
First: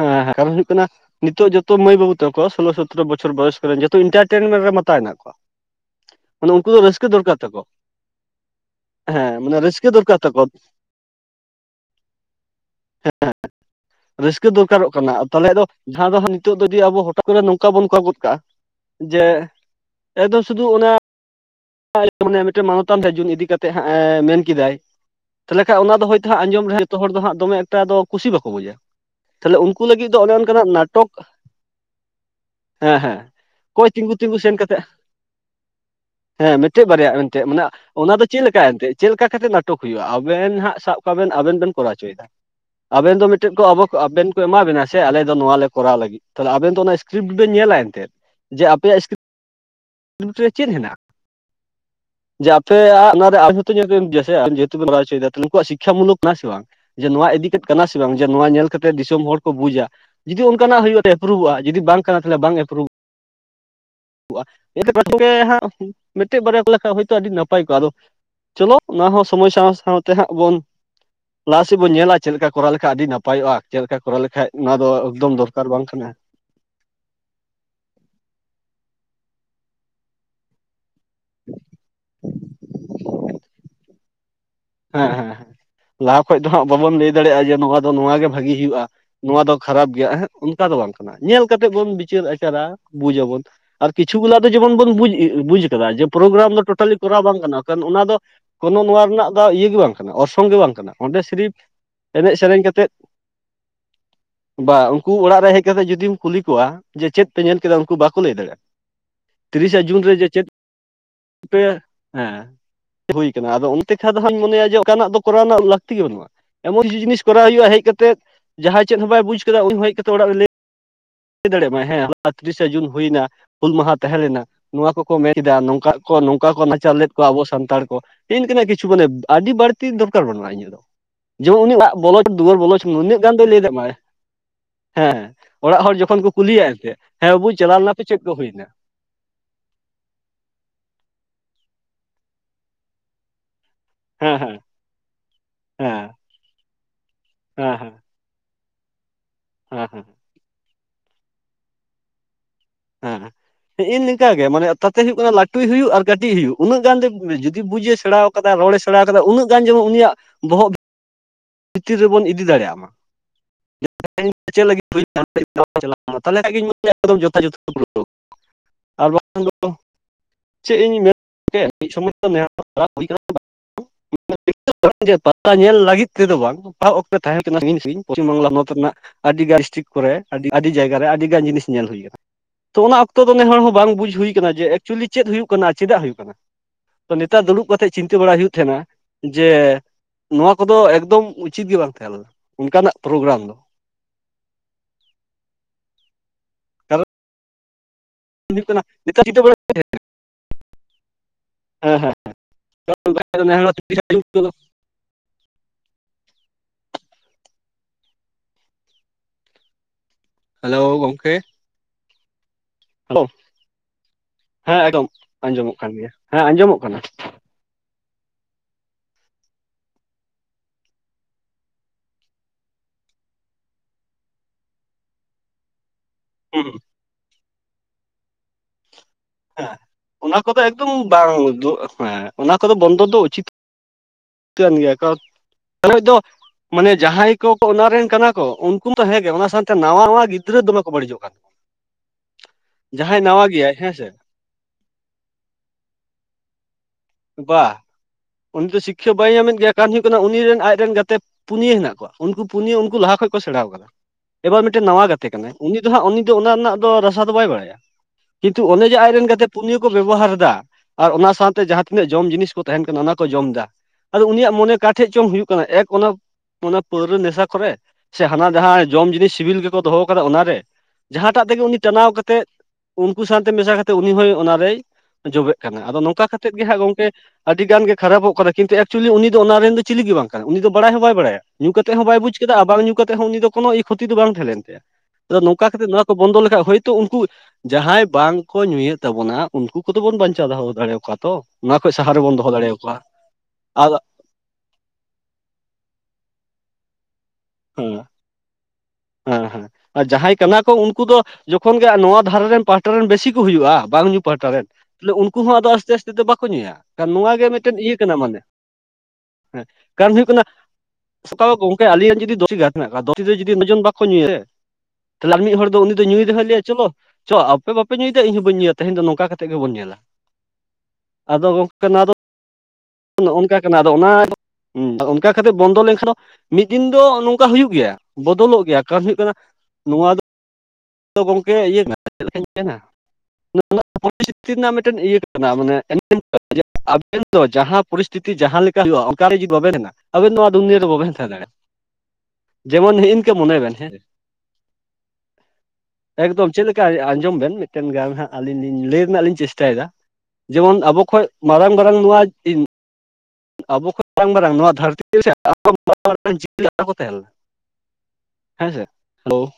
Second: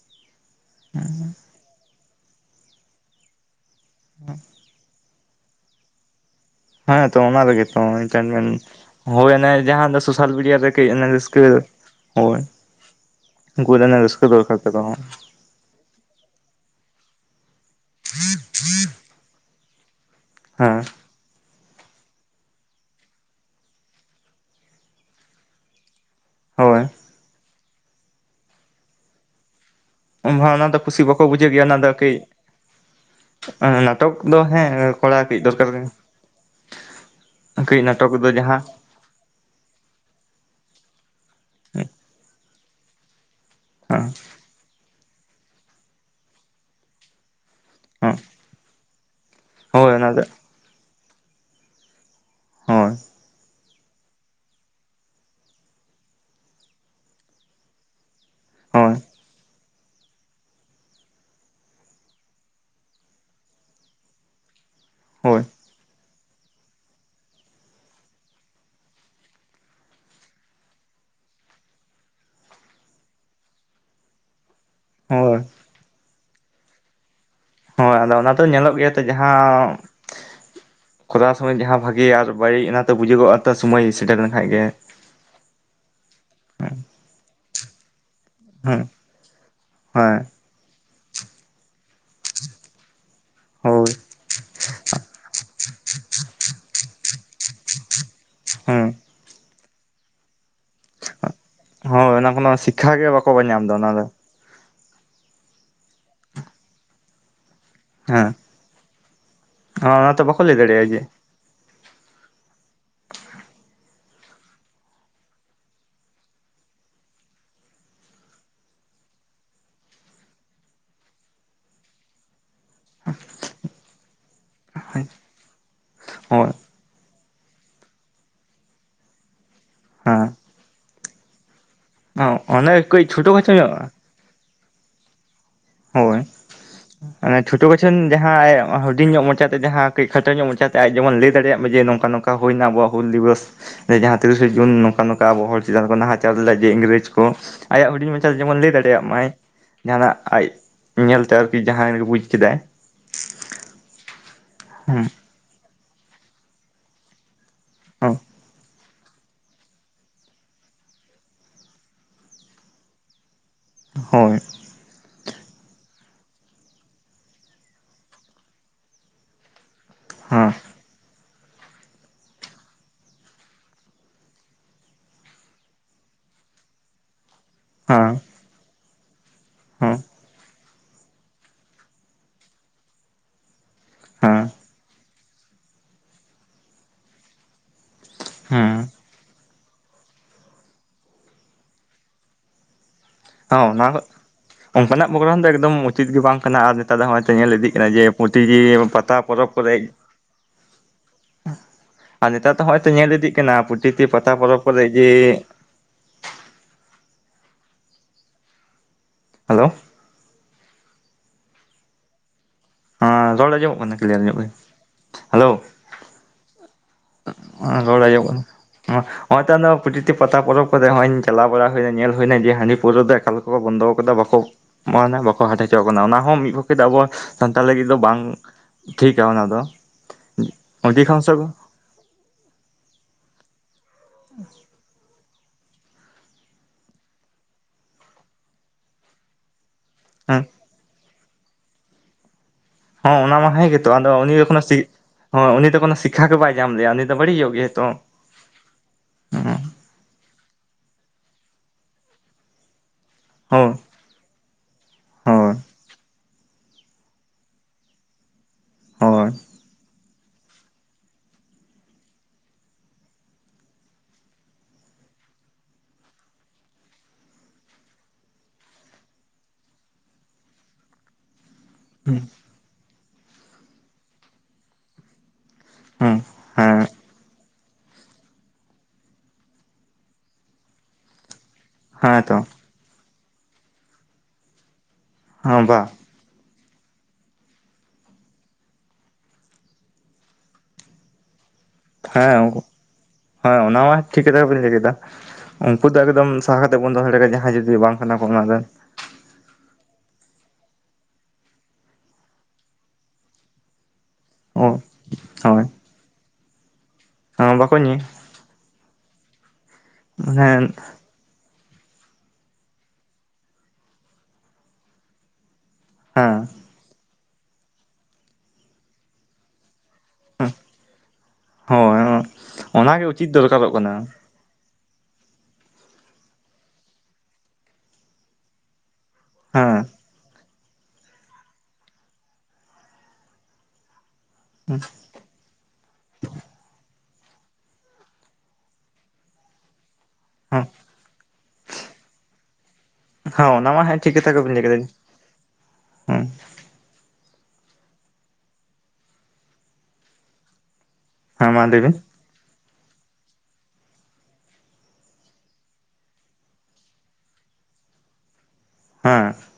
ᱦᱮᱸ ᱠᱟᱨᱚᱱ ᱦᱩᱭᱩᱜ ᱠᱟᱱᱟ ᱱᱤᱛᱚᱜ ᱡᱚᱛᱚ ᱢᱟᱹᱭ ᱵᱟᱹᱵᱩ ᱛᱟᱠᱚ ᱥᱳᱞᱳ-ᱥᱟᱛᱮᱨᱚ ᱵᱚᱪᱷᱚᱨ ᱵᱚᱭᱚᱥ ᱡᱚᱛᱚ ᱤᱱᱴᱟᱨᱴᱮᱱᱢᱮᱱᱴ ᱨᱮ ᱢᱟᱛᱟᱣ ᱦᱮᱱᱟᱜ ᱠᱚᱣᱟ᱾ ᱢᱟᱱᱮ ᱩᱱᱠᱩ ᱫᱚ ᱨᱟᱹᱥᱠᱟᱹ ᱦᱮᱸ ᱛᱚ ᱫᱚᱨᱠᱟᱨ ᱚᱱᱟ ᱛᱟᱠᱚ ᱨᱮᱜᱮ ᱛᱚ ᱦᱚᱸ-ᱚᱭ ᱛᱟᱦᱮᱱ ᱠᱟᱱ᱾ ᱦᱳᱭ ᱦᱮᱸ ᱚᱱᱮ ᱢᱟᱱᱮ ᱨᱟᱹᱥᱠᱟᱹ ᱡᱟᱦᱟᱸ ᱫᱚ ᱫᱚᱨᱠᱟᱨ ᱥᱳᱥᱟᱞ ᱛᱟᱠᱚ ᱢᱤᱰᱤᱭᱟ ᱨᱮ ᱠᱟᱹᱡ ᱚᱱᱮ ᱨᱟᱹᱥᱠᱟᱹ ᱦᱳᱭ <inaudible> <inaudible> ᱠᱟᱹ ᱫᱚᱨᱠᱟᱨᱚᱜ ᱦᱚᱸ ᱠᱟᱱᱟ ᱟᱨ ᱛᱟᱦᱚᱞᱮ ᱟᱫᱚ ᱡᱟᱦᱟᱸ ᱫᱚ ᱦᱟᱸᱜ ᱱᱤᱛᱚᱜ ᱫᱚ ᱡᱩᱫᱤ ᱟᱵᱚ ᱦᱚᱴᱟᱛ ᱠᱚᱨᱮ ᱱᱚᱝᱠᱟ ᱵᱚᱱ <unintelligible> ᱜᱚᱫ ᱠᱟᱜᱼᱟ ᱡᱮ ᱮᱠᱫᱚ ᱥᱩᱫᱷᱩ ᱦᱮᱸ ᱚᱱᱟ <unintelligible> ᱢᱟᱱᱮ ᱢᱤᱫᱴᱮᱱ ᱢᱟᱱᱚᱛᱟᱱ <unintelligible> ᱡᱩᱱ ᱤᱫᱤ ᱠᱟᱛᱮᱫ ᱦᱟᱸᱜ-ᱮ ᱢᱮᱱ ᱠᱮᱫᱟ ᱛᱟᱦᱚᱞᱮ ᱠᱷᱟᱱ ᱚᱱᱟ ᱫᱚ ᱦᱳᱭ ᱟᱸᱡᱚᱢ ᱨᱮᱜ ᱡᱚᱛᱚ ᱦᱳᱭ ᱦᱚᱲ ᱫᱚ ᱦᱟᱸᱜ ᱫᱚᱢᱮ ᱮᱠᱴᱟ ᱫᱚ ᱠᱩᱥᱤ ᱵᱟᱠᱚ ᱵᱩᱡᱟ᱾ ᱛᱟᱦᱚᱞᱮ ᱩᱱᱠᱩ ᱞᱟᱹᱜᱤᱫ ᱫᱚ ᱚᱱᱮ ᱚᱱᱟ ᱚᱱᱠᱟᱱᱟᱜ ᱫᱚ ᱠᱩᱥᱤ ᱱᱟᱴᱚᱠ ᱵᱟᱠᱚ ᱵᱩᱡᱷᱟᱹᱜ ᱜᱮᱭᱟ ᱚᱱᱟ ᱫᱚ ᱠᱟᱹᱡ ᱦᱮᱸ ᱦᱮᱸ ᱚᱠᱚᱭ ᱛᱤᱸᱜᱩ ᱛᱤᱸᱜᱩ ᱥᱮᱱ ᱠᱟᱛᱮᱜ ᱯᱟᱦᱟᱣ ᱠᱟᱹᱡ ᱫᱚᱨᱠᱟᱨ ᱠᱟᱱᱟ᱾ ᱦᱮᱸ ᱢᱤᱫᱴᱮᱡ ᱵᱟᱨᱭᱟ ᱮᱱᱛᱮᱫ ᱢᱟᱱᱮ ᱚᱱᱟ ᱫᱚ ᱪᱮᱫ ᱞᱮᱠᱟ ᱮᱱᱛᱮᱫ ᱪᱮᱫ ᱞᱮᱠᱟ ᱠᱟᱛᱮᱜ ᱱᱟᱴᱚᱠ ᱦᱩᱭᱩᱜᱼᱟ ᱟᱵᱮᱱ ᱦᱟᱜ ᱥᱟᱵ ᱠᱚ ᱟᱵᱮᱱ ᱟᱵᱮᱱ ᱵᱮᱱ ᱠᱚᱨᱟᱣ ᱦᱚᱪᱚᱭᱫᱟ ᱟᱵᱮᱱ ᱫᱚ ᱢᱤᱫᱴᱮᱱ ᱠᱚ ᱟᱵᱚᱠ ᱟᱵᱮᱱ ᱠᱚ ᱮᱢᱟ ᱵᱮᱱᱟ ᱥᱮ ᱟᱞᱮ ᱫᱚ ᱱᱚᱣᱟ ᱞᱮ ᱠᱚᱨᱟᱣ ᱞᱟᱹᱜᱤᱫ᱾ᱛᱟᱦᱞᱮ ᱟᱵᱮᱱ ᱫᱚ ᱚᱱᱟ ᱥᱠᱨᱤᱯᱴ ᱵᱮᱱ ᱧᱮᱞᱟ ᱮᱱᱛᱮᱫᱺ ᱡᱮ ᱟᱯᱮᱭᱟᱜ ᱥᱠᱨᱤᱯᱴ ᱦᱳᱭ ᱚᱱᱟ ᱫᱚ ᱪᱮᱫ ᱦᱮᱱᱟᱜᱼᱟ ᱡᱮ ᱦᱳᱭ ᱟᱯᱮᱭᱟᱜ ᱱᱚᱣᱟ ᱨᱮ <unintelligible> <unintelligible> ᱡᱮᱦᱮᱛᱩ ᱯᱮ ᱠᱚᱨᱟᱣ ᱦᱚᱪᱚᱭ ᱫᱟ ᱛᱟᱦᱚᱞᱮ ᱩᱱᱠᱩᱣᱟᱜ ᱥᱤᱠᱷᱟ ᱢᱩᱩᱞᱩᱠ ᱠᱟᱱᱟ ᱥᱮ ᱵᱟᱝᱡᱮ ᱱᱚᱣᱟ ᱤᱫᱤ ᱪᱮᱫ ᱠᱟᱱᱟ ᱥᱮ ᱵᱟᱝ ᱡᱮ ᱱᱚᱣᱟ ᱧᱮᱞ ᱠᱟᱛᱮᱜ ᱦᱳᱭ ᱫᱤᱥᱚᱢ ᱦᱚᱲ ᱠᱚ ᱵᱩᱡᱟ᱾ ᱡᱩᱫᱤ ᱚᱱᱠᱟᱱᱟᱜ ᱦᱩᱭᱩᱜᱼᱟ ᱮᱯᱨᱩᱵᱷᱚᱜᱼᱟ ᱡᱩᱫᱤ ᱵᱟᱝ ᱠᱟᱱᱟ ᱛᱟᱦᱚᱞᱮ ᱵᱟᱝ ᱮᱯᱨᱩᱵᱷ <unintelligible> ᱦᱳᱭ ᱦᱟᱸᱜ᱾ ᱢᱤᱫᱴᱮᱱ ᱵᱟᱨᱭᱟ ᱠᱚ ᱞᱮᱠᱷᱟ ᱦᱳᱭᱛᱳ ᱟᱹᱰᱤ ᱱᱟᱯᱟᱭ ᱠᱚᱜ-ᱟ ᱟᱫᱚ ᱪᱚᱞᱚ ᱱᱚᱣᱟ ᱦᱚᱸ ᱥᱚᱢᱚᱭ ᱥᱟᱶ ᱥᱟᱶᱛᱮ ᱦᱟᱸᱜ ᱵᱚᱱ ᱞᱟᱦᱟ ᱥᱮᱫ ᱵᱚᱱ ᱧᱮᱞᱟ ᱪᱮᱫ ᱞᱮᱠᱟ ᱠᱚᱨᱟᱣ ᱞᱮᱠᱷᱟᱡ ᱟᱹᱰᱤ ᱱᱟᱯᱟᱭᱚᱜᱼᱟ, ᱪᱮᱫᱞᱮᱠᱟ ᱠᱚᱨᱟᱣ ᱞᱮᱠᱷᱟᱡ ᱱᱚᱣᱟ ᱫᱚ ᱮᱠᱫᱚᱢ ᱦᱳᱭ ᱫᱚᱨᱠᱟᱨ ᱵᱟᱝ ᱠᱟᱱᱟ᱾ ᱦᱳᱭ ᱟᱫᱚ ᱚᱱᱟ ᱫᱚ ᱧᱮᱞᱚᱜ ᱜᱮᱭᱟ ᱛᱚ ᱡᱟᱦᱟᱸ ᱠᱚᱨᱟᱣ ᱥᱚᱢᱚᱭ ᱡᱟᱦᱟᱸ ᱵᱷᱟᱜᱮ ᱟᱨ ᱵᱟᱹᱲᱤᱡ ᱚᱱᱟᱛᱚ ᱵᱩᱡᱟᱹᱜᱚᱜ-ᱟ ᱛᱚ ᱥᱚᱢᱚᱭ ᱥᱮᱴᱮᱨ ᱞᱮᱱᱠᱷᱟᱡ ᱜᱮ᱾ ᱦᱮᱸ ᱦᱮᱸ ᱦᱮᱸ᱾ ᱞᱟᱦᱟ ᱠᱷᱚᱡᱽ ᱫᱚ ᱦᱟᱸᱜ ᱵᱟᱵᱚᱱ ᱞᱟᱹᱭ ᱫᱟᱲᱤᱭᱟᱜᱼᱟ ᱡᱮ ᱱᱚᱣᱟ ᱫᱚ ᱱᱚᱣᱟ ᱜᱮ ᱵᱷᱟᱜᱤ ᱦᱮᱸ ᱦᱩᱭᱩᱜᱼᱟ ᱱᱚᱣᱟ ᱫᱚ ᱠᱷᱟᱨᱟᱯ ᱜᱮᱭᱟ ᱦᱮᱸ ᱮᱸᱻᱦᱮᱜ᱾ ᱚᱱᱠᱟ ᱫᱚ ᱵᱟᱝ ᱠᱟᱱᱟ ᱧᱮᱞ ᱠᱟᱛᱮᱫ ᱵᱚᱱ ᱵᱤᱪᱟᱹᱨ ᱟᱪᱟᱨᱟ᱾ ᱵᱩᱡ ᱟᱵᱚᱱ ᱟᱨ ᱦᱳᱭ ᱠᱤᱪᱷᱩ ᱜᱩᱞᱟ ᱫᱚ ᱡᱮᱢᱚᱱ ᱵᱚᱱ ᱵᱩᱡ ᱵᱩᱡ ᱠᱟᱫᱟ ᱡᱮ ᱯᱨᱜᱮᱨᱟᱢ ᱫᱚ ᱴᱳᱴᱟᱞᱤ ᱠᱚᱨᱟᱣ ᱵᱟᱝ ᱜᱟᱱᱚᱜ-ᱟ ᱠᱷᱟᱱ ᱚᱱᱟ ᱫᱚ ᱠᱳᱱᱳ ᱦᱮᱸ ᱱᱚᱣᱟ ᱨᱮᱱᱟᱜ ᱫᱚ ᱤᱭᱟᱹ ᱜᱮ ᱵᱟᱝ ᱠᱟᱱᱟ, ᱚᱨᱥᱚᱝ ᱜᱮ ᱵᱟᱝ ᱠᱟᱱᱟ ᱚᱸᱰᱮ ᱥᱤᱨᱤᱯᱷ ᱦᱳᱭ ᱚᱱᱟ ᱠᱚᱱᱚ ᱥᱤᱠᱠᱷᱟ ᱜᱮ ᱵᱟᱠᱚ ᱧᱟᱢ ᱫᱟ ᱚᱱᱟ ᱨᱮ᱾ ᱵᱟ, ᱩᱱᱠᱩ ᱚᱲᱟᱜ ᱨᱮ ᱦᱮᱡ ᱠᱟᱛᱮᱫ ᱡᱩᱫᱤᱢ ᱠᱩᱞᱤ ᱠᱚᱣᱟ ᱡᱮ ᱪᱮᱫ ᱯᱮ ᱧᱮᱞ ᱠᱮᱫᱟ ᱩᱱᱠᱩ ᱵᱟᱠᱚ ᱦᱮᱸ ᱞᱟᱹᱭ ᱫᱟᱲᱮᱭᱟᱜᱼᱟ, ᱛᱤᱨᱤᱥᱟ ᱡᱩᱱ ᱨᱮ ᱚᱱᱟᱛᱮ ᱡᱮ ᱵᱟᱠᱚ ᱪᱮᱫ ᱞᱟᱹᱭ ᱫᱟᱲᱮᱭᱟᱜᱼᱟ ᱡᱮ ᱯᱮ ᱦᱮᱸ ᱦᱩᱭ ᱠᱟᱱᱟ ᱟᱫᱚ ᱚᱱᱛᱮ ᱟᱪᱷᱟ ᱫᱚ ᱦᱟᱸᱜ ᱤᱧ ᱢᱚᱱᱮᱭᱟ ᱡᱮ ᱚᱠᱟᱱᱟᱜ ᱫᱚ ᱠᱚᱨᱟᱣ ᱨᱮᱱᱟᱜ ᱞᱟᱹᱠᱛᱤ ᱜᱮ ᱵᱟᱹᱱᱩᱜᱼᱟ᱾ ᱮᱢᱚᱱ ᱡᱤ ᱡᱤᱱᱤᱥ ᱠᱚᱨᱟᱣ ᱦᱩᱭᱩᱜᱼᱟ ᱦᱮᱡ ᱠᱟ ᱠᱟᱛᱮᱫ ᱡᱟᱦᱟᱸᱭ ᱪᱮᱫ ᱦᱚᱸ ᱵᱟᱭ ᱵᱩᱡ ᱠᱟᱫᱟ ᱩᱱᱤ ᱦᱚᱸ ᱦᱮᱡ ᱠᱟᱛᱮ ᱚᱲᱟᱜ ᱨᱮ ᱞᱟᱹᱭ ᱫᱟᱲᱮᱭᱟᱜ ᱢᱟᱭ ᱦᱮᱸ ᱟ ᱛᱨᱤᱥᱮ ᱡᱩᱱ ᱦᱩᱭᱱᱟ, ᱦᱩᱞ ᱢᱟᱦᱟ ᱛᱟᱦᱮᱸ ᱞᱮᱱᱟ, ᱱᱚᱣᱟ ᱠᱚᱠᱚ ᱢᱮᱱ ᱮᱫᱟ, ᱱᱚᱝᱠᱟ ᱠᱚ ᱦᱳᱭ ᱱᱚᱝᱠᱟ ᱠᱚ ᱪᱟᱨ ᱞᱮᱫ ᱠᱚᱣᱟ ᱟᱵᱚ ᱥᱟᱱᱛᱟᱲ ᱠᱚ, ᱤᱱᱠᱟᱹᱱᱟᱜ ᱠᱤ ᱠᱤᱪᱷᱩ ᱢᱟᱱᱮ ᱟᱹᱰᱤ ᱵᱟᱹᱲᱛᱤ ᱫᱚᱨᱠᱟᱨ ᱦᱮᱸ ᱵᱟᱱᱩᱜᱼᱟ ᱤᱧᱟᱹᱜ ᱫᱚ, ᱡᱮᱢᱚᱱ ᱩᱱᱤ ᱵᱚᱞᱚ ᱫᱩ ᱫᱩᱣᱟᱹᱨ ᱚᱱᱮ ᱵᱚᱞᱚ ᱪᱩ ᱠᱟᱹᱡ ᱩᱱᱟᱹᱜ ᱪᱷᱳᱴᱳ ᱜᱟᱱ ᱫᱚᱭ ᱠᱷᱟᱴᱳ ᱞᱟᱹᱭ ᱧᱚᱜ ᱫᱟᱲᱮᱜ ᱢᱟᱭ ᱦᱮᱸ᱾ ᱚᱲᱟᱜ ᱦᱚᱲ ᱦᱳᱭ ᱡᱚᱠᱷᱚᱱ ᱠᱚ ᱠᱩᱞᱤᱭᱟ ᱮᱱᱛᱮᱫ, ᱦᱮᱸ ᱵᱟᱵᱩ ᱪᱟᱞᱟᱣ ᱞᱮᱱᱟ ᱯᱮ ᱪᱮᱫ ᱠᱚ ᱦᱩᱭᱮᱱᱟ? ᱥᱤᱧ ᱧᱚᱜ ᱢᱚᱪᱟ ᱛᱮ ᱡᱟᱦᱟᱸ ᱠᱟᱹᱡ ᱠᱷᱟᱴᱚ ᱧᱚᱜ ᱢᱚᱪᱟ ᱛᱮ ᱟᱡ ᱡᱮᱢᱚᱱ ᱫᱟᱲᱮᱭᱟᱜ ᱢᱟ ᱡᱮ ᱱᱚᱝᱠᱟ ᱱᱚᱝᱠᱟ ᱦᱩᱭᱮᱱᱟ ᱟᱵᱚᱣᱟᱜ ᱦᱩᱞ ᱫᱤᱵᱚᱥ᱾ ᱮᱸ ᱡᱟᱦᱟᱸ ᱦᱮᱸ ᱛᱤᱨᱤᱥᱮ ᱦᱮᱸ ᱡᱩᱱ ᱱᱚᱝᱠᱟ ᱱᱚ ᱠᱟ ᱟᱵᱚ ᱦᱚᱲ ᱪᱮᱛᱟᱱ ᱠᱚ ᱦᱮᱸ ᱱᱟᱦᱟᱪᱟᱨ ᱞᱮᱫᱟ ᱡᱮ ᱤᱝᱨᱮᱡᱽ ᱠᱚ, ᱦᱮᱸ ᱟᱭᱟᱜ ᱦᱮᱸ ᱦᱩᱰᱤᱧ ᱢᱟᱪᱷᱟ ᱛᱮ ᱡᱮᱢᱚᱱ ᱞᱟᱹᱭ ᱫᱟᱲᱮᱭᱟᱜ ᱢᱟᱭ ᱦᱮᱸ ᱦᱮᱸ ᱡᱟᱦᱟᱱᱟᱜ ᱟᱡ ᱧᱮᱞᱛᱮ ᱟᱨᱠᱤ ᱡᱟᱦᱟᱸᱭ ᱵᱩᱡ ᱠᱮᱫᱟᱭ᱾ ᱦᱮᱸ ᱤᱧ ᱞᱮᱠᱟ ᱜᱮ ᱢᱟᱱᱮ ᱛᱟᱛᱮ ᱦᱮᱸ ᱦᱩᱭᱩᱜ ᱠᱟᱱᱟ ᱞᱟᱹᱴᱩᱭ ᱦᱩᱭᱩᱜ ᱟᱨ ᱠᱟᱹᱴᱤᱡ ᱦᱩᱭᱩᱜ ᱩᱱᱟᱹᱜ ᱜᱟᱱ ᱫᱚᱭ ᱵᱩᱡ ᱫᱤ ᱵᱩᱡ-ᱮ ᱥᱮᱬᱟᱣ ᱠᱟᱫᱟ ᱨᱚᱲᱮ ᱥᱮᱬᱟ ᱠᱟᱫᱟ ᱩᱱᱟᱹᱜ ᱜᱟᱱ ᱡᱮᱢᱚᱱ ᱩᱱᱤᱭᱟᱜ ᱵᱚᱦᱚᱜ ᱵᱷᱤᱛᱤᱨ ᱨᱮᱵᱚᱱ ᱤᱫᱤ ᱫᱟᱲᱮᱭᱟᱜ ᱢᱟ ᱦᱳᱭ <inaudible> ᱪᱮᱫ ᱞᱟᱜᱤᱫ <inaudible> ᱟᱨ ᱵᱟᱝᱠᱷᱟᱱ ᱫᱚ ᱦᱮᱸ᱾ ᱪᱮᱫ ᱤᱧ ᱢᱮᱱ ᱠᱮᱫ ᱢᱤᱫ ᱥᱚᱢᱚᱭ ᱫᱚ <inaudible> <unintelligible> ᱯᱟᱛᱟ ᱧᱮᱞ ᱞᱟᱹᱜᱤᱫ ᱛᱮᱫᱚ ᱵᱟᱝ ᱚᱠᱟ ᱚᱠᱛᱮ ᱛᱟᱦᱮᱸ ᱠᱟᱱᱟ ᱥᱟᱺᱜᱤᱧ ᱥᱟᱺᱜᱤᱧ ᱦᱮᱸ ᱯᱚᱥᱪᱤᱢ ᱵᱟᱝᱞᱟ ᱯᱚᱱᱚᱛ ᱨᱮᱱᱟᱜ ᱟᱹᱰᱤ ᱜᱟᱱ ᱰᱤᱥᱴᱤᱠ ᱦᱮᱸ ᱠᱚᱨᱮ᱾ ᱟᱹᱰᱤ ᱟᱹᱰᱤ ᱡᱟᱭᱜᱟ ᱨᱮ ᱟᱹᱰᱤᱜᱟᱱ ᱡᱤᱱᱤᱥ ᱧᱮᱞ ᱦᱩᱭ ᱠᱟᱱᱟ, ᱛᱚ ᱚᱱᱟ ᱚᱠᱛᱚ ᱫᱚ ᱱᱮ ᱦᱚᱲ ᱦᱚᱸ ᱵᱟᱝ ᱵᱩᱡᱽ ᱦᱩᱭ ᱦᱮᱸ ᱠᱟᱱᱟ ᱡᱮ ᱮᱠᱪᱩᱞᱤ ᱪᱮᱫ ᱦᱩᱭᱩᱜ ᱠᱟᱱᱟ ᱪᱮᱫᱟᱜ ᱦᱩᱭᱩᱜ ᱠᱟᱱᱟ, ᱛᱚ ᱱᱮᱛᱟᱨ ᱫᱩᱲᱩᱵ ᱠᱟᱛᱮᱜ ᱪᱤᱱᱛᱟᱹ ᱵᱟᱲᱟᱭ ᱦᱩᱭᱩᱜ ᱛᱟᱦᱮᱱᱟ ᱦᱮᱸ ᱡᱮ ᱱᱚᱣᱟ ᱠᱚᱫᱚ ᱮᱠᱫᱚᱢ ᱩᱪᱤᱛ ᱜᱮ ᱵᱟᱝ ᱛᱟᱦᱮᱸ ᱞᱮᱱᱟ᱾ ᱚᱱᱠᱟᱱᱟᱜ ᱯᱨᱳ ᱦᱚᱸ ᱚᱱᱟᱦᱚᱸ ᱚᱱᱠᱟᱱᱟᱜ ᱯᱨᱳᱜᱨᱟᱢ ᱫᱚ ᱮᱠᱫᱚᱢ ᱩᱪᱤᱛ ᱜᱮ ᱵᱟᱝ ᱠᱟᱱᱟ ᱟᱨ ᱱᱮᱛᱟᱨ ᱫᱚ ᱠᱟᱨᱚᱱ ᱦᱚᱸᱜ-ᱚᱭ ᱛᱚ ᱧᱮᱞ ᱤᱫᱤᱜ ᱠᱟᱱᱟ ᱡᱮ ᱦᱩᱭᱩᱜ <unintelligible> ᱠᱟᱱᱟ ᱮᱵᱚᱝ ᱯᱟᱛᱟ ᱱᱮᱛᱟᱨ ᱪᱤᱱᱛᱟᱹ ᱯᱚᱨᱚᱵᱽ ᱵᱟᱲᱟ ᱠᱚᱨᱮ ᱦᱮᱸ ᱟᱨ ᱱᱮᱛᱟᱨ ᱫᱚ ᱦᱚᱸᱜᱼᱚᱭ ᱛᱚ ᱧᱮᱞ ᱤᱫᱤᱜ ᱠᱟᱱᱟ ᱦᱮᱸ ᱯᱨᱚᱛᱤᱴᱤ ᱯᱟᱛᱟ ᱯᱚᱨᱚᱵᱽ ᱠᱚᱨᱮ ᱜᱮ ᱦᱮᱞᱳ᱾ ᱦᱮᱞᱳ ᱜᱚᱝᱠᱮ᱾ ᱦᱮᱞᱳ ᱦᱮᱸ ᱨᱚᱲ ᱟᱸᱡᱚᱢᱚᱜ ᱠᱟᱱᱟ ᱠᱞᱤᱭᱟᱨ ᱧᱚᱜ ᱜᱮ, ᱦᱮᱸ ᱮᱠᱫᱚᱢ ᱦᱮᱞᱳ᱾ ᱟᱸᱡᱚᱢᱚᱜ ᱠᱟᱱ ᱜᱮᱭᱟ ᱦᱮᱸ ᱟᱸᱡᱚᱢᱚᱜ ᱠᱟᱱᱟ ᱨᱚᱲ ᱟᱸᱡᱚᱢᱚᱜ ᱠᱟᱱᱟ ᱱᱚᱣᱟ ᱦᱚᱸᱜᱼᱚᱭ ᱛᱚ ᱟᱫᱚ ᱯᱨᱚᱛᱤᱴᱤ ᱯᱟᱛᱟ ᱯᱚᱨᱚᱵᱽ ᱠᱚᱨᱮ ᱦᱚᱸᱜ-ᱚᱭᱤᱧ ᱪᱟᱞᱟᱣ ᱵᱟᱲᱟ ᱦᱩᱭᱱᱟ ᱧᱮᱞ ᱦᱩᱭᱱᱟ ᱡᱮ ᱦᱟᱺᱰᱤ ᱯᱟᱹᱣᱨᱟᱹ ᱫᱚ ᱮᱠᱟᱞ ᱠᱚ ᱵᱚᱱᱫᱚ ᱟᱠᱟᱫᱟ ᱵᱟᱠᱚ ᱢᱟ ᱵᱟᱠᱚ ᱦᱟᱴ ᱦᱚᱪᱚᱣᱟᱜ ᱠᱟᱱᱟ ᱚᱱᱟᱦᱚᱸ ᱢᱤᱫ ᱦᱩᱸ ᱜᱚᱴᱮᱮᱡ ᱟᱵᱚᱣᱟᱜ ᱥᱟᱱᱛᱟᱲ ᱞᱟᱹᱜᱤᱫ ᱫᱚ ᱵᱟᱝ ᱴᱷᱤᱠᱟ ᱚᱱᱟ ᱫᱚ ᱦᱮᱸ ᱚᱱᱟ ᱠᱚᱫᱚ ᱮᱠᱫᱚᱢ ᱵᱟᱝ ᱫᱩᱜ ᱦᱮᱸ ᱚᱱᱟ ᱠᱚᱫᱚ ᱵᱚᱱᱫᱚ ᱫᱚ ᱩᱪᱤᱛ ᱠᱟᱱ ᱜᱮᱭᱟ ᱠᱟ ᱛᱟᱦᱞᱮ ᱫᱚ ᱢᱟᱱᱮ ᱡᱟᱦᱟᱸᱭ ᱠᱚ ᱚᱱᱟ ᱨᱮᱱ ᱠᱟᱱᱟ ᱠᱚ ᱩᱱᱠᱩ ᱛᱚ ᱦᱮᱸᱜᱮ ᱚᱱᱟ ᱥᱟᱶ ᱱᱟᱣᱟ ᱱᱟᱣᱟ ᱜᱤᱫᱽᱨᱟᱹ ᱫᱚᱢᱮ ᱠᱚ ᱵᱟᱹᱲᱤᱡᱚᱜ ᱠᱟᱱ ᱦᱮᱸ ᱚᱱᱟ ᱢᱟ ᱦᱮᱸ ᱜᱮᱛᱚ ᱦᱮᱸᱥᱮ ᱟᱫᱚ ᱩᱱᱤ ᱠᱷᱚᱱᱟᱜ ᱥᱤᱜ ᱦᱚᱭ ᱩᱱᱤ ᱫᱚ ᱠᱚᱱᱚ ᱥᱤᱠᱷᱟ ᱜᱮ ᱵᱟᱭ ᱧᱟᱢ ᱞᱮᱭᱟ ᱩᱱᱤ ᱫᱚ ᱵᱟᱹᱲᱤᱡᱚᱜ ᱵᱟ ᱜᱮᱭᱟᱭ ᱛᱚ ᱩᱱᱤ ᱫᱚ ᱥᱤᱠᱠᱷᱟ ᱵᱟᱭ ᱧᱟᱢᱮᱫ ᱜᱮᱭᱟ ᱠᱟᱨᱚᱱ ᱦᱩᱭ ᱠᱟᱱᱟ ᱩᱱᱤ ᱨᱮᱱ ᱟᱡᱨᱮ ᱨᱮᱱ ᱜᱟᱛᱮ ᱯᱩᱱᱭᱟᱹ ᱦᱮᱱᱟᱜ ᱠᱚᱣᱟ ᱩᱱᱠᱩ ᱯᱩᱱᱭᱟᱹ ᱩᱱᱠᱩ ᱞᱟᱦᱟ ᱠᱷᱚᱡ ᱠᱚ ᱥᱮᱬᱟ ᱦᱳᱭ ᱟᱠᱟᱫᱟ ᱮᱵᱟᱨ ᱢᱤᱫᱴᱮᱱ ᱱᱟᱣᱟ ᱜᱟᱛᱮ ᱠᱟᱱᱟᱭ ᱦᱳᱭ ᱩᱱᱤ ᱫᱚ ᱦᱟᱸᱜ ᱩᱱᱤ ᱫᱚ ᱚᱱᱟ ᱨᱮᱱᱟᱜ ᱫᱚ ᱨᱟᱥᱟ ᱫᱚ ᱵᱟᱭ ᱵᱟᱲᱟᱭᱟ᱾ ᱠᱤᱱᱛᱩ ᱚᱱᱮ ᱡᱮ ᱟᱡᱨᱮᱱ ᱦᱳᱭ ᱜᱟᱛᱮ ᱯᱩᱱᱭᱟᱹ ᱠᱚ ᱵᱮᱵᱚᱦᱟᱨ ᱮᱫᱟ᱾ ᱟᱨ ᱚᱱᱟ ᱥᱟᱶᱛᱮ ᱡᱟᱦᱟᱸ ᱛᱤᱱᱟᱹᱜ ᱡᱚᱢ ᱡᱤᱱᱤᱥ ᱠᱚ ᱛᱟᱦᱮᱱ ᱠᱟᱱᱟ ᱚᱱᱟ ᱠᱚ ᱡᱚᱢ ᱮᱫᱟ, ᱟᱫᱚ ᱩᱱᱤᱭᱟᱜ ᱢᱚᱱᱮ ᱚᱠᱟ ᱴᱷᱮᱡ ᱪᱚᱝ ᱦᱩᱭᱩᱜ ᱠᱟᱱᱟ ᱮᱠ ᱚᱱᱟ ᱚᱱᱟ ᱯᱟᱹᱣᱨᱟᱹ ᱱᱮᱥᱟ ᱠᱚᱨᱮ ᱥᱮ ᱦᱟᱱᱟ ᱡᱟᱦᱟᱸ ᱡᱚᱢ ᱡᱤᱱᱤᱥ ᱥᱤᱵᱤᱞ ᱜᱮᱠᱚ ᱫᱚᱦᱚ ᱟᱠᱟᱫᱟ ᱚᱱᱟᱨᱮ ᱡᱟᱦᱟᱸᱴᱟᱜ ᱛᱮᱜᱮ ᱩᱱᱤ ᱴᱟᱱᱟᱣ ᱦᱮᱸ ᱠᱟᱛᱮᱫ ᱩᱱᱠᱩ ᱥᱟᱶᱛᱮ ᱢᱮᱥᱟ ᱠᱟᱛᱮᱫ ᱩᱱᱤ ᱦᱚᱸᱭ ᱚᱱᱟᱫᱚᱭ ᱡᱚᱵᱮᱜ ᱠᱟᱱᱟ ᱟᱫᱚ ᱱᱚᱝᱠᱟ ᱠᱟᱛᱮᱫ ᱜᱮ ᱦᱟᱸᱜ ᱦᱮᱸ ᱜᱚᱢᱠᱮ ᱟᱹᱰᱤ ᱜᱟᱱ ᱜᱮ ᱠᱷᱟᱨᱟᱵᱚᱜ ᱠᱟᱱᱟ ᱠᱤᱱᱛᱩ ᱮᱠᱪᱩᱞᱤ ᱩᱱᱤ ᱫᱚ ᱚᱱᱟ ᱨᱮᱱ ᱫᱚ ᱪᱤᱞᱤ ᱜᱮ ᱵᱟᱝ ᱠᱟᱱᱟᱭ ᱩᱱᱤ ᱫᱚ ᱵᱟᱲᱟᱭ ᱦᱚᱸ ᱵᱟᱭ ᱵᱟᱲᱟᱭᱟ ᱧᱩ ᱠᱟᱛᱮᱫ ᱦᱚᱸ ᱦᱮᱸ ᱵᱩᱡᱽ ᱛᱚ ᱠᱮᱫᱟ ᱟᱨ ᱵᱟᱝ ᱧᱩ ᱠᱟᱛᱮᱫ ᱦᱚᱸ ᱩᱱᱤ ᱫᱚ ᱠᱚᱱᱚ ᱠᱷᱩᱛᱤ ᱫᱚ ᱵᱟᱝ ᱛᱟᱦᱮᱸ ᱞᱮᱱ ᱛᱟᱭᱟ ᱟᱫᱚ ᱦᱮᱸ ᱱᱚᱝᱠᱟ ᱠᱟᱛᱮᱫ ᱵᱟ ᱱᱚᱣᱟ ᱠᱚ ᱵᱚᱱᱫᱚ ᱞᱮᱠᱷᱟᱱ ᱦᱚᱭᱛᱚ ᱩᱱᱠᱩ ᱡᱟᱦᱟᱸᱭ ᱵᱟᱝᱠᱚ ᱧᱩᱭᱮᱫ ᱛᱟᱵᱚᱱᱟ ᱩᱱᱠᱩ ᱠᱚᱫᱚ ᱵᱚᱱ ᱵᱟᱧᱪᱟᱣ ᱫᱚᱦᱚ ᱫᱟᱲᱮᱭᱟᱠᱚᱣᱟ ᱛᱚ ᱚᱱᱟ ᱠᱷᱚᱡ ᱥᱟᱦᱟ ᱨᱮᱵᱚᱱ ᱫᱚᱦᱚ ᱦᱮᱸ ᱫᱟᱲᱮ ᱟᱠᱚᱣᱟ ᱦᱮᱸ ᱚᱱᱟ ᱢᱟ ᱴᱷᱤᱠ ᱠᱟᱛᱷᱟ ᱜᱮᱵᱮᱱ ᱞᱟᱹᱭ ᱠᱮᱫᱟ ᱩᱱᱠᱩ ᱫᱚ ᱮᱠᱫᱚᱢ ᱥᱟᱦᱟ ᱠᱟᱛᱮᱫ ᱵᱚᱱ ᱫᱚᱦᱚ ᱫᱟᱲᱮ ᱡᱟᱦᱟᱸᱭ ᱡᱩᱫᱤ ᱡᱮ ᱦᱮᱸ ᱵᱟᱝ ᱠᱟᱱᱟᱠᱚ ᱚᱱᱟ ᱨᱮᱱ ᱦᱮᱸ ᱦᱮᱸ ᱟᱨ ᱡᱟᱦᱟᱸᱭ ᱠᱟᱱᱟ ᱠᱚ ᱩᱱᱠᱩ ᱫᱚ ᱡᱚᱠᱷᱚᱱ ᱜᱮ ᱱᱚᱣᱟ ᱫᱷᱟᱨᱮ ᱨᱮᱱ ᱯᱟᱦᱴᱟ ᱨᱮᱱ ᱵᱮᱥᱤ ᱠᱚ ᱦᱩᱭᱩᱜ-ᱟ ᱵᱟᱝᱼᱼ ᱯᱟᱦᱴᱟ ᱨᱮᱱ ᱦᱳᱭ ᱩᱱᱠᱩ ᱦᱚᱸ ᱟᱫᱚ ᱟᱥᱛᱮ ᱟᱥᱛᱮ ᱫᱚ ᱵᱟᱠᱚ ᱧᱩᱭᱟ ᱠᱷᱟᱱ ᱱᱚᱶᱟ ᱜᱮ ᱵᱟᱠᱚ ᱢᱤᱫᱴᱮᱱ ᱤᱭᱟᱹ ᱧᱮ ᱠᱟᱱᱟ ᱢᱟᱱᱮᱼᱼ ᱦᱮᱸ ᱠᱟᱨᱚᱱ ᱦᱩᱭᱩᱜ ᱠᱟᱱᱟ ᱦᱮᱸ ᱚᱠᱟ ᱜᱚᱢᱠᱮ ᱟᱞᱤᱧᱮᱱ ᱡᱩᱫᱤ ᱫᱚᱥᱤ ᱜᱷᱟᱛ ᱢᱮᱱᱟᱜ ᱠᱚᱣᱟ ᱫᱚᱥᱤ ᱨᱮ ᱡᱩᱫᱤ ᱱᱚᱡᱚᱱ ᱵᱟᱠᱚ ᱧᱩᱭᱟ ᱛᱟᱦᱚᱞᱮ ᱟᱨ ᱢᱤᱫ ᱦᱚᱲ ᱫᱚ ᱩᱱᱤ ᱧᱩᱭ ᱦᱮᱸ ᱨᱮᱦᱚᱸ ᱞᱟᱹᱭᱟ ᱪᱚᱞᱚ ᱪᱚ ᱟᱯᱮ ᱵᱟᱯᱮ ᱧᱩᱭᱮᱫᱟ ᱤᱧ ᱦᱚᱸ ᱵᱟᱹᱧ ᱧᱩᱭᱟ ᱛᱮᱦᱮᱧ ᱫᱚ ᱱᱚᱝᱠᱟ ᱠᱟᱛᱮᱜ ᱜᱮᱵᱚᱱ ᱧᱮᱞᱟ᱾ ᱟᱫᱚ ᱜᱚᱢᱠᱮ ᱱᱚᱣᱟ ᱫᱚ ᱦᱳᱭ ᱚᱱᱟᱜᱮ ᱱᱚᱜ ᱩᱪᱤᱛ ᱚᱝᱠᱟ ᱫᱚᱨᱠᱟᱨᱚᱜ ᱠᱟᱱᱟ ᱟᱫᱚ ᱚᱱᱟ ᱦᱮᱸ ᱚᱱᱠᱟ ᱠᱟᱛᱮᱫ ᱵᱚᱱᱫᱚ ᱞᱮᱱᱠᱷᱟᱱ ᱫᱚ ᱢᱤᱫ ᱫᱤᱱ ᱫᱚ ᱱᱚᱝᱠᱟ ᱦᱩᱭᱩᱜ ᱜᱮᱭᱟ ᱵᱚᱫᱚᱞᱚᱜ ᱜᱮᱭᱟ ᱠᱟᱨᱚᱱ ᱦᱩᱭᱩᱜ ᱠᱟᱱᱟ ᱦᱮᱸ, ᱱᱚᱣᱟ ᱫᱚ ᱜᱚᱢᱠᱮ ᱤᱭᱟᱹ ᱪᱮᱫ ᱞᱮᱠᱟᱧ ᱢᱮᱱᱟ, <unintelligible> ᱨᱮᱱᱟᱜ ᱢᱤᱫᱴᱮᱱ ᱤᱭᱟᱹ ᱠᱟᱱᱟ ᱢᱟᱱᱮ ᱢᱮᱱ ᱫᱚ ᱡᱟᱦᱟᱸ ᱯᱚᱨᱤᱥᱛᱷᱤᱛᱤ ᱡᱟᱦᱟᱸ ᱞᱮᱠᱟ ᱦᱩᱭᱩᱜᱼᱟ ᱚᱱᱠᱟ ᱨᱮ ᱡᱩᱫᱤ ᱵᱟᱵᱮᱱ ᱛᱟᱦᱮᱱᱟ, ᱟᱵᱮᱱ ᱱᱚᱣᱟ ᱫᱩᱱᱭᱟᱹ ᱨᱮ ᱵᱟᱵᱮᱱ ᱛᱟᱦᱮᱸ ᱫᱟᱲᱮᱭᱟᱜᱼᱟ ᱡᱮᱢᱚᱱ ᱦᱮᱸ ᱤᱱᱠᱟᱹ ᱢᱚᱱᱮᱭ ᱵᱮᱱ ᱦᱮᱸ, <unintelligible> ᱦᱮᱸ ᱮᱠᱫᱚᱢ ᱪᱮᱫ ᱞᱮᱠᱟ ᱟᱸᱡᱚᱢ ᱵᱮᱱ ᱢᱤᱫᱴᱮᱱ ᱜᱟᱱ ᱦᱟᱸᱜ ᱟᱹᱞᱤᱧ ᱞᱤᱧ ᱞᱟᱹᱭ ᱨᱮᱱᱟᱜ ᱞᱤᱧ ᱪᱮᱥᱴᱟᱭᱮᱫᱟ, ᱡᱮᱢᱚᱱ ᱟᱵᱚ ᱠᱷᱚᱱᱚᱡ ᱦᱮᱸ ᱢᱟ ᱢᱟᱨᱟᱝ ᱞᱟᱹᱭ ᱵᱤᱱ ᱢᱟᱨᱟᱝ ᱱᱚᱣᱟ ᱫᱤᱱ ᱟᱵᱚ ᱠᱷᱚᱱ ᱢᱟᱨᱟᱝ ᱢᱟᱨᱟᱝ ᱱᱚᱣᱟ ᱫᱷᱟᱹᱨᱛᱤ ᱨᱮᱥᱮ <unintelligible> ᱠᱚ ᱛᱟᱦᱮᱸ ᱞᱮᱱᱟ ᱦᱮᱸ ᱥᱮ ᱦᱮᱸ ᱦᱮᱞᱳ,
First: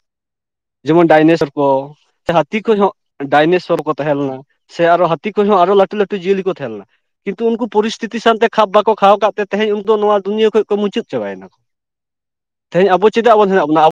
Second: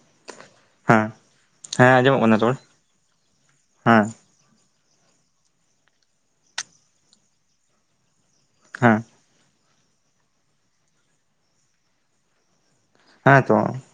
ᱦᱮᱸ ᱡᱮᱢᱚᱱ ᱰᱟᱭᱱᱮᱥᱚᱨ ᱠᱚ ᱦᱮᱸ ᱟᱸᱡᱚᱢᱚᱜ ᱠᱟᱱᱟ ᱨᱚᱲ ᱦᱟᱹᱛᱤ ᱠᱚ ᱦᱚᱸ ᱰᱟᱭᱱᱮᱥᱚᱨ ᱠᱚ ᱦᱮᱸ ᱛᱟᱦᱮᱸ, ᱥᱮ ᱟᱨᱦᱚᱸ ᱦᱟᱹᱛᱤ ᱠᱷᱚᱱ ᱦᱚᱸ ᱟᱨᱚ ᱞᱟᱹᱴᱩ ᱞᱟᱹᱴᱩ ᱡᱤᱭᱟᱹᱞᱤ ᱠᱚ ᱛᱟᱦᱮᱸ ᱞᱮᱱᱟ ᱠᱤᱱᱛᱩ ᱩᱱᱠᱩ ᱯᱚᱨᱤᱥᱛᱷᱤᱛᱤ ᱥᱟᱶᱛᱮ ᱠᱷᱟᱯ ᱵᱟᱠᱚ ᱦᱮᱸ ᱠᱷᱟᱣᱟᱣ ᱟᱠᱟᱫ ᱛᱮ ᱛᱮᱦᱮᱧ ᱩᱱᱠᱩ ᱫᱚ ᱱᱚᱣᱟ ᱫᱩᱱᱭᱟᱹ ᱠᱷᱚᱱ ᱠᱚ ᱢᱩᱪᱟᱹᱫ ᱪᱟᱵᱟᱭᱮᱱᱟ ᱠᱚ ᱛᱮᱦᱮᱧ ᱟᱵᱚ ᱪᱮᱫᱟᱜ ᱦᱮᱸ ᱵᱚᱱ ᱛᱚ ᱦᱮᱱᱟᱜ ᱵᱚᱱᱟ